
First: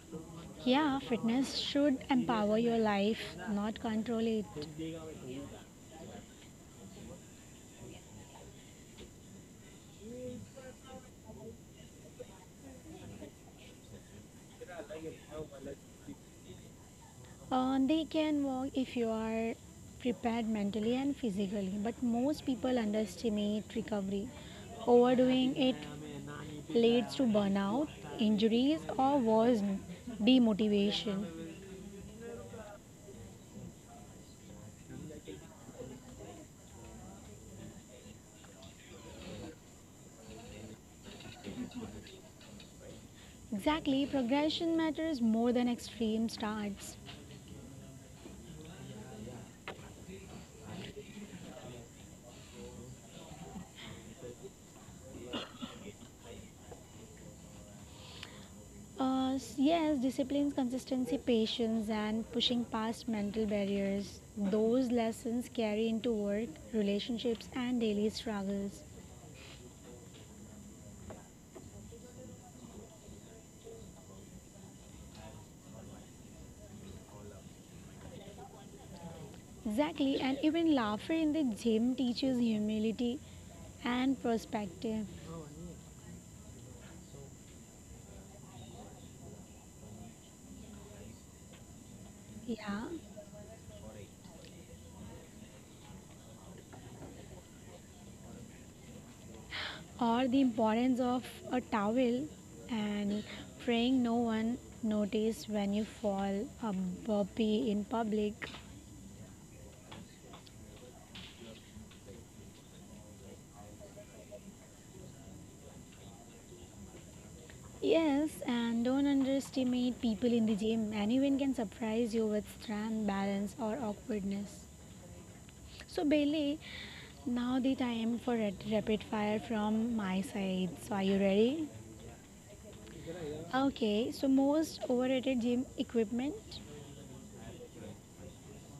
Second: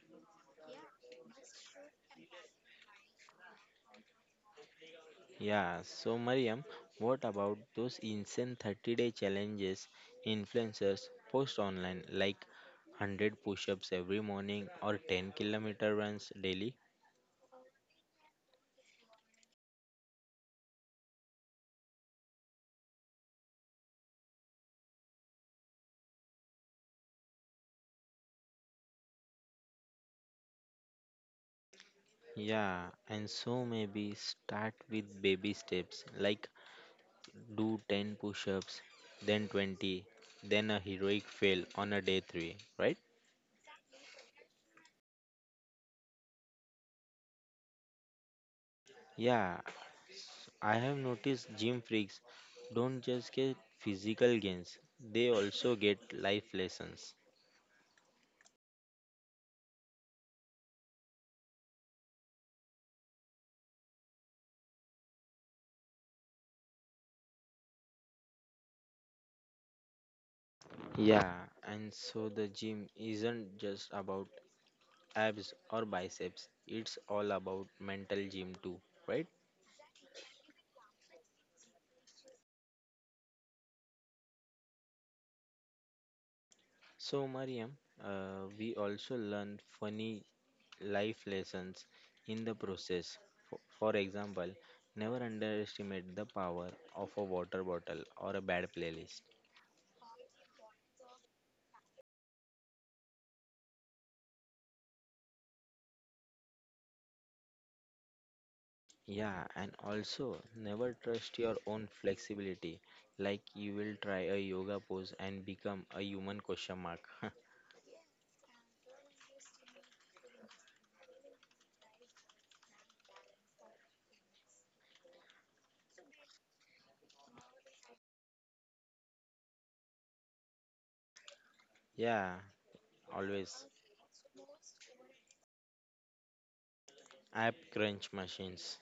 [SPEAKER 2] Yeah, fitness should empower your life, not control it.
[SPEAKER 1] Yeah, so Mariam, what about those insane 30-day challenges influencers post online, like 100 push ups every morning or 10-kilometer runs daily?
[SPEAKER 2] They can work if you are prepared mentally and physically, but most people underestimate recovery. Overdoing it leads to burnout, injuries, or worse, demotivation.
[SPEAKER 1] Yeah, and so maybe start with baby steps like do 10 push ups, then 20, then a heroic fail on a day 3, right?
[SPEAKER 2] Exactly, progression matters more than extreme starts.
[SPEAKER 1] Yeah, I have noticed gym freaks don't just get physical gains, they also get life lessons.
[SPEAKER 2] Yes, discipline, consistency, patience, and pushing past mental barriers. Those lessons carry into work, relationships, and daily struggles.
[SPEAKER 1] Yeah, and so the gym isn't just about abs or biceps, it's all about mental gym too, right?
[SPEAKER 2] Exactly, and even laughter in the gym teaches humility and perspective.
[SPEAKER 1] So, Mariam, we also learn funny life lessons in the
[SPEAKER 2] Yeah,
[SPEAKER 1] process. For example, never underestimate the power of a water bottle or a bad playlist.
[SPEAKER 2] or the importance of a towel and praying no one notice when you fall a burpee in public.
[SPEAKER 1] Yeah, and also never trust your own flexibility. Like you will try a yoga pose and become a human question mark.
[SPEAKER 2] Yes, and don't underestimate people in the gym. Anyone can surprise you with strength, balance, or awkwardness. So, Bailey, now the time for a rapid fire from my side. So, are you ready?
[SPEAKER 1] Yeah, always.
[SPEAKER 2] Okay, so most overrated gym equipment
[SPEAKER 1] App crunch machines.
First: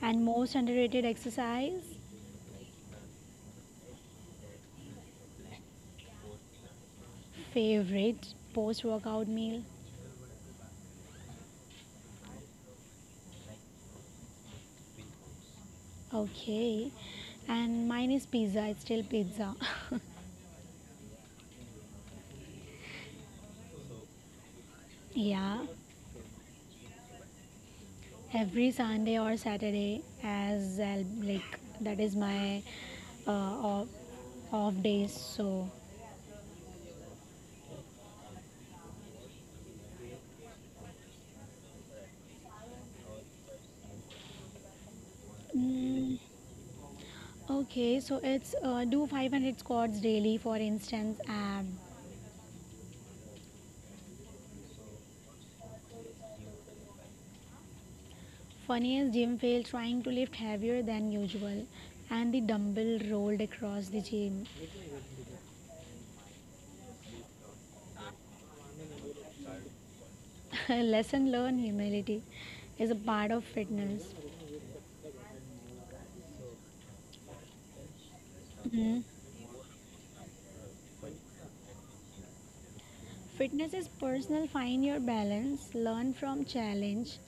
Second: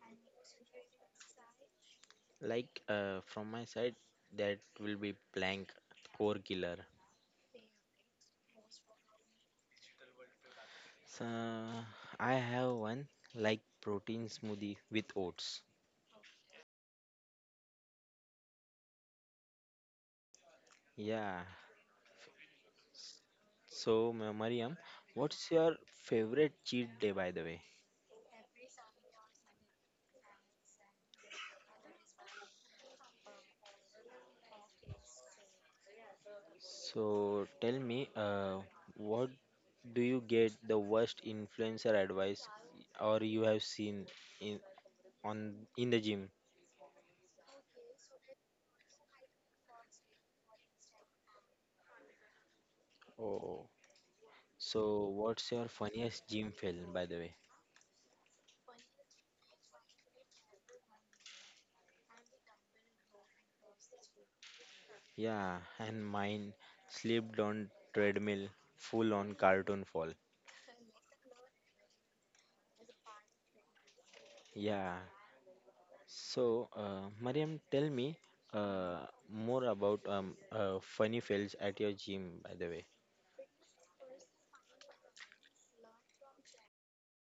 [SPEAKER 2] and most underrated exercise,
[SPEAKER 1] From my side, that will be blank core killer.
[SPEAKER 2] favorite post workout meal.
[SPEAKER 1] So I have one like protein smoothie with oats.
[SPEAKER 2] Okay, and mine is pizza, it's still pizza.
[SPEAKER 1] Yeah. So Mariam, what's
[SPEAKER 2] yeah,
[SPEAKER 1] your favorite cheat day by the way?
[SPEAKER 2] every Sunday or Saturday, as I'll, like that is my uh, off, off days. So,
[SPEAKER 1] So tell me, what do you get the worst influencer advice or you have seen in on in the
[SPEAKER 2] mm,
[SPEAKER 1] gym?
[SPEAKER 2] okay, so it's do 500 squats daily, for instance, abs
[SPEAKER 1] Oh, so what's your funniest gym fail by the way?
[SPEAKER 2] Funniest gym fail trying to lift heavier than usual and the dumbbell rolled across the gym.
[SPEAKER 1] Yeah, and mine slipped on treadmill full on cartoon fall.
[SPEAKER 2] Lesson learned humility is a part of fitness.
[SPEAKER 1] Yeah. So Mariam tell me
[SPEAKER 2] Mhm.
[SPEAKER 1] uh, more about funny fails at your gym by the way.
[SPEAKER 2] Fitness is personal, find your balance, learn from challenge,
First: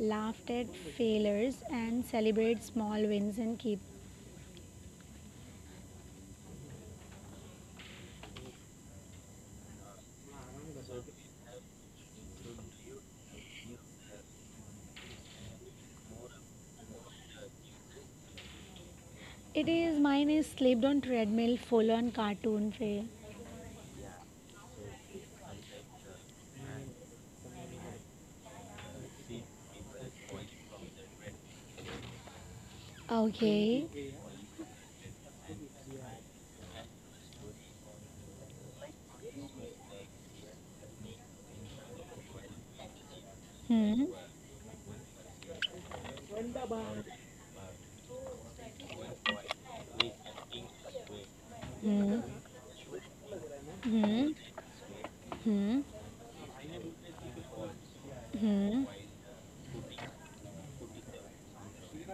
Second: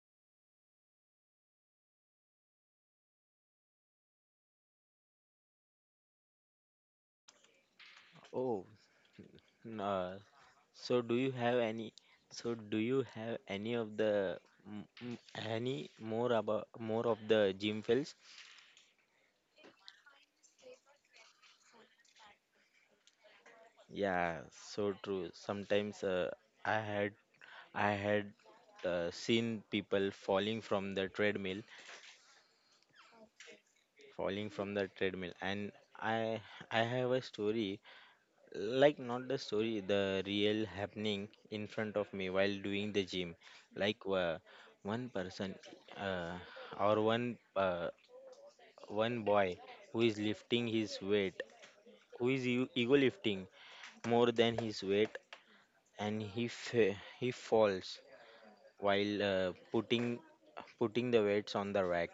[SPEAKER 2] laugh at failures, and celebrate small wins and keep.
[SPEAKER 1] Oh, n- uh, so do you have any? So do you have any of the mm, mm, any more about more of the gym fails?
[SPEAKER 2] It is mine is slept on treadmill, full on cartoon fail.
[SPEAKER 1] Yeah, so true. Sometimes I had I had seen people falling from the treadmill,
[SPEAKER 2] Okay.
[SPEAKER 1] falling from the treadmill, and I I have a story like not the story, the real happening in front of me while doing the gym. Like
[SPEAKER 2] Hmm.
[SPEAKER 1] uh, one person uh, or one boy who is lifting his weight,
[SPEAKER 2] Hmm.
[SPEAKER 1] who is ego lifting more
[SPEAKER 2] Hmm.
[SPEAKER 1] than his weight,
[SPEAKER 2] Hmm.
[SPEAKER 1] and he he falls
[SPEAKER 2] Hmm.
[SPEAKER 1] while putting the weights on the rack.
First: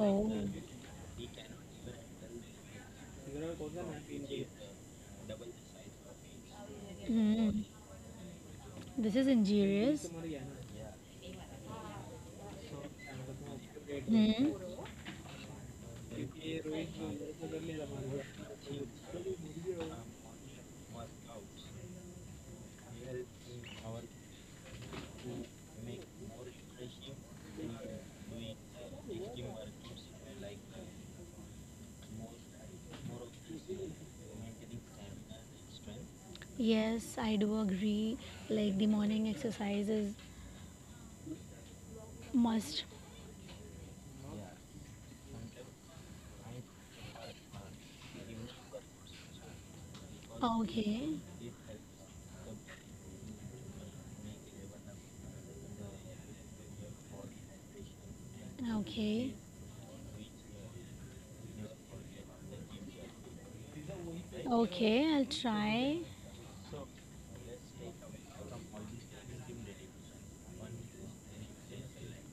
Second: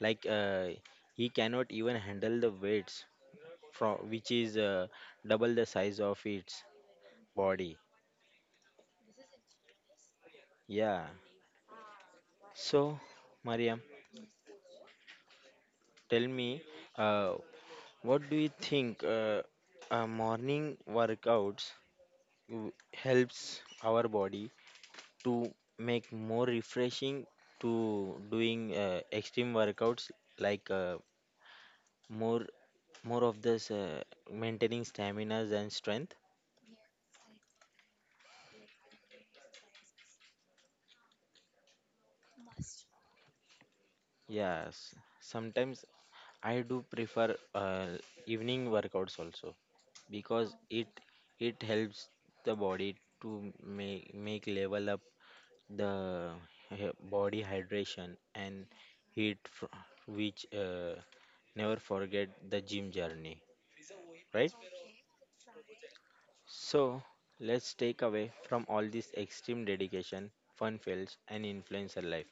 [SPEAKER 1] Like uh, he cannot even handle the weights from which is double the size of its
[SPEAKER 2] Hmm.
[SPEAKER 1] body.
[SPEAKER 2] This is injurious.
[SPEAKER 1] Yeah. So, Mariam,
[SPEAKER 2] Hmm.
[SPEAKER 1] tell me, uh, what do you think? Morning workouts helps our body to make more refreshing to doing extreme workouts like uh, more more of this maintaining staminas and strength.
[SPEAKER 2] Yes, I do agree. Like the morning exercise is must.
[SPEAKER 1] Yes, sometimes I do prefer uh, evening workouts also because it
[SPEAKER 2] Okay,
[SPEAKER 1] it helps the body to make level up the body hydration and
[SPEAKER 2] okay,
[SPEAKER 1] heat fr- which never forget the gym journey, right?
[SPEAKER 2] okay. I'll try.
[SPEAKER 1] So, let's take away from all this extreme dedication, fun fails, and influencer life.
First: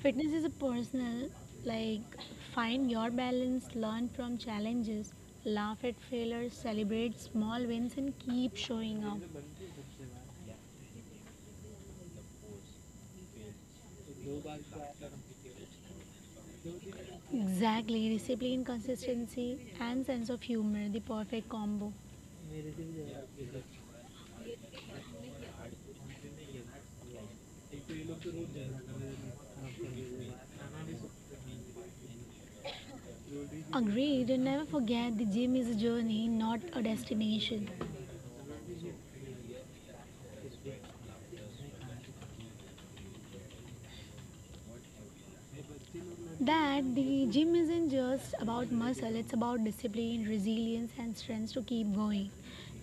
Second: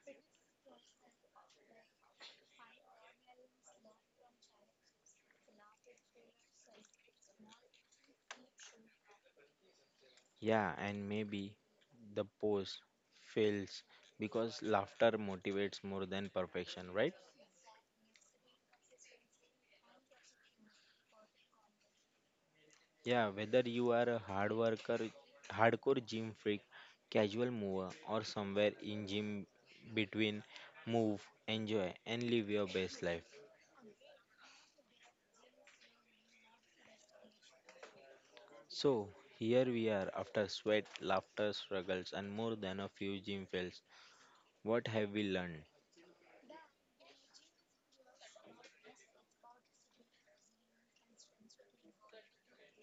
[SPEAKER 2] Fitness is a personal. Like find your balance, learn from challenges, laugh at failures, celebrate small wins, and keep showing up.
[SPEAKER 1] Yeah, and maybe the post fails because laughter motivates more than perfection, right?
[SPEAKER 2] Exactly, discipline, consistency, and sense of humor, the perfect combo.
[SPEAKER 1] Yeah, whether you are a hard worker, hardcore gym freak, casual mover, or somewhere in gym between, move, enjoy, and live your best life.
[SPEAKER 2] Agreed, and never forget the gym is a journey, not a destination.
[SPEAKER 1] So, here we are after sweat, laughter, struggles, and more than a few gym fails. What have we learned?
[SPEAKER 2] That the gym isn't just about muscle, it's about discipline, resilience, and strength to keep going,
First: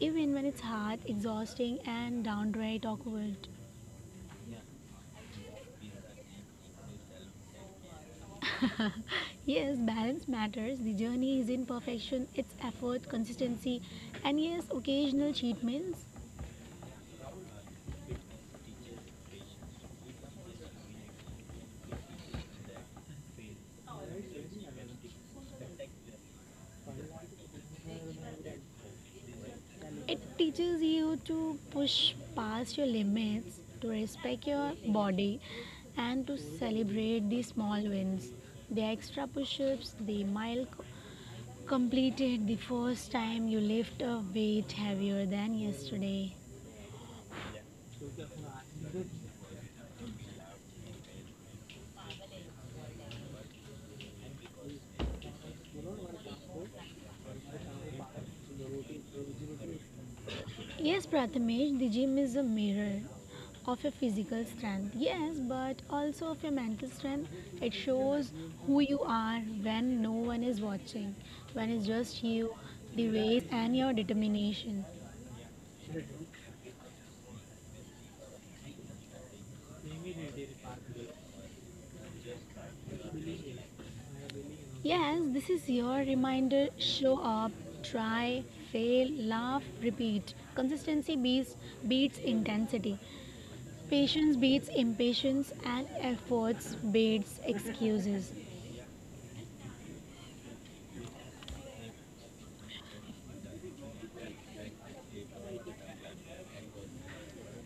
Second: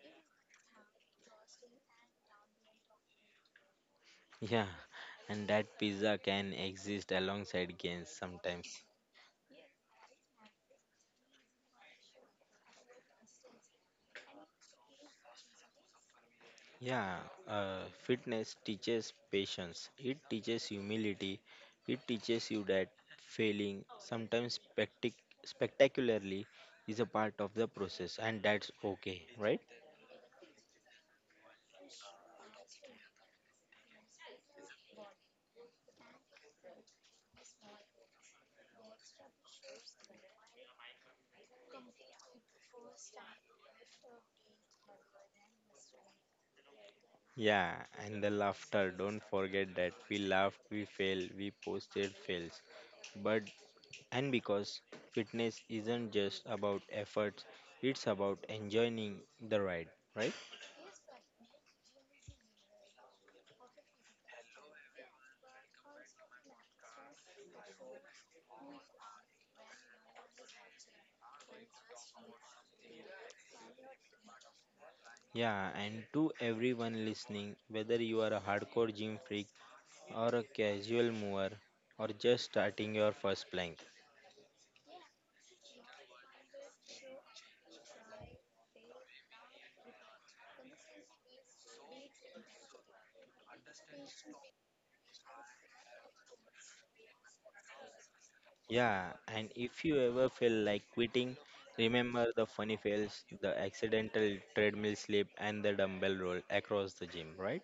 [SPEAKER 2] even when it's hard, exhausting, and downright awkward.
[SPEAKER 1] Yeah, and that pizza can exist alongside gains sometimes.
[SPEAKER 2] Yes, balance matters. The journey is in perfection, it's effort, consistency, and yes, occasional cheat meals.
[SPEAKER 1] Yeah, fitness teaches patience, it teaches humility, it teaches you that failing, sometimes spectacularly, is a part of the process, and that's okay, right?
[SPEAKER 2] It teaches you to push past your limits, to respect your body, and to celebrate the small wins the extra push-ups, the mild completed the first time you lift a weight heavier than yesterday.
[SPEAKER 1] Yeah, and the laughter, don't forget that we laughed, we failed, we posted fails, but and because fitness isn't just about efforts, it's about enjoying the ride, right?
[SPEAKER 2] Yes, Prathamesh, the gym is a mirror of your physical strength. Yes, but also of your mental strength. It shows who you are when no one is watching, when it's just you, the ways, and your determination.
[SPEAKER 1] Yeah, and to everyone listening, whether you are a hardcore gym freak or a casual mover or just starting your first plank.
[SPEAKER 2] Yes, this is your reminder show up, try, fail, laugh, repeat. Consistency beats intensity. Patience beats impatience and efforts beats excuses.
[SPEAKER 1] Yeah, and if you ever feel like quitting, remember the funny fails, the accidental treadmill slip, and the dumbbell roll across the gym, right?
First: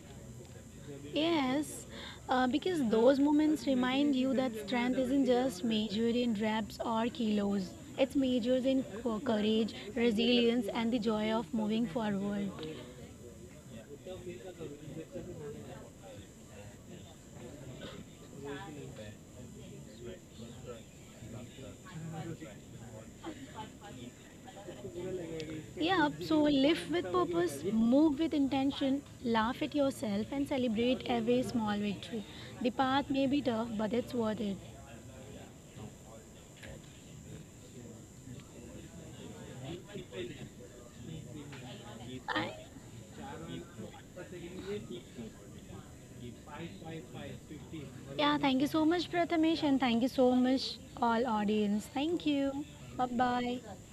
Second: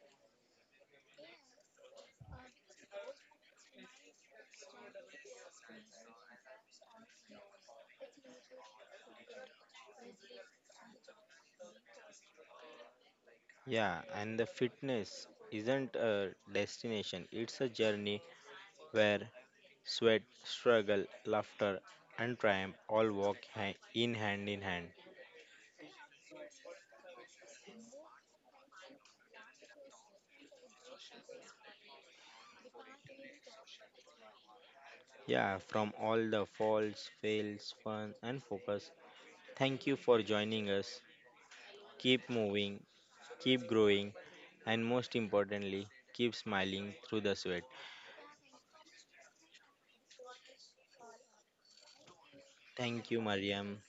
[SPEAKER 2] Yes, because those moments remind you that strength isn't just measured in reps or kilos. It's measured in courage, resilience, and the joy of moving forward.
[SPEAKER 1] Yeah, and the fitness isn't a destination, it's a journey where sweat, struggle, laughter, and triumph all walk in hand in hand.
[SPEAKER 2] Yeah, so live with purpose, move with intention, laugh at yourself, and celebrate every small victory. The path may be tough, but it's worth it.
[SPEAKER 1] Yeah, from all the falls, fails, fun, and focus. Thank you for joining us. Keep
[SPEAKER 2] I,
[SPEAKER 1] moving, keep growing, and most importantly, keep smiling through the sweat.
[SPEAKER 2] Yeah, thank you so much, Prathamesh, and thank you so much, all audience. Thank you. Bye
[SPEAKER 1] Thank you,
[SPEAKER 2] bye.
[SPEAKER 1] Mariam.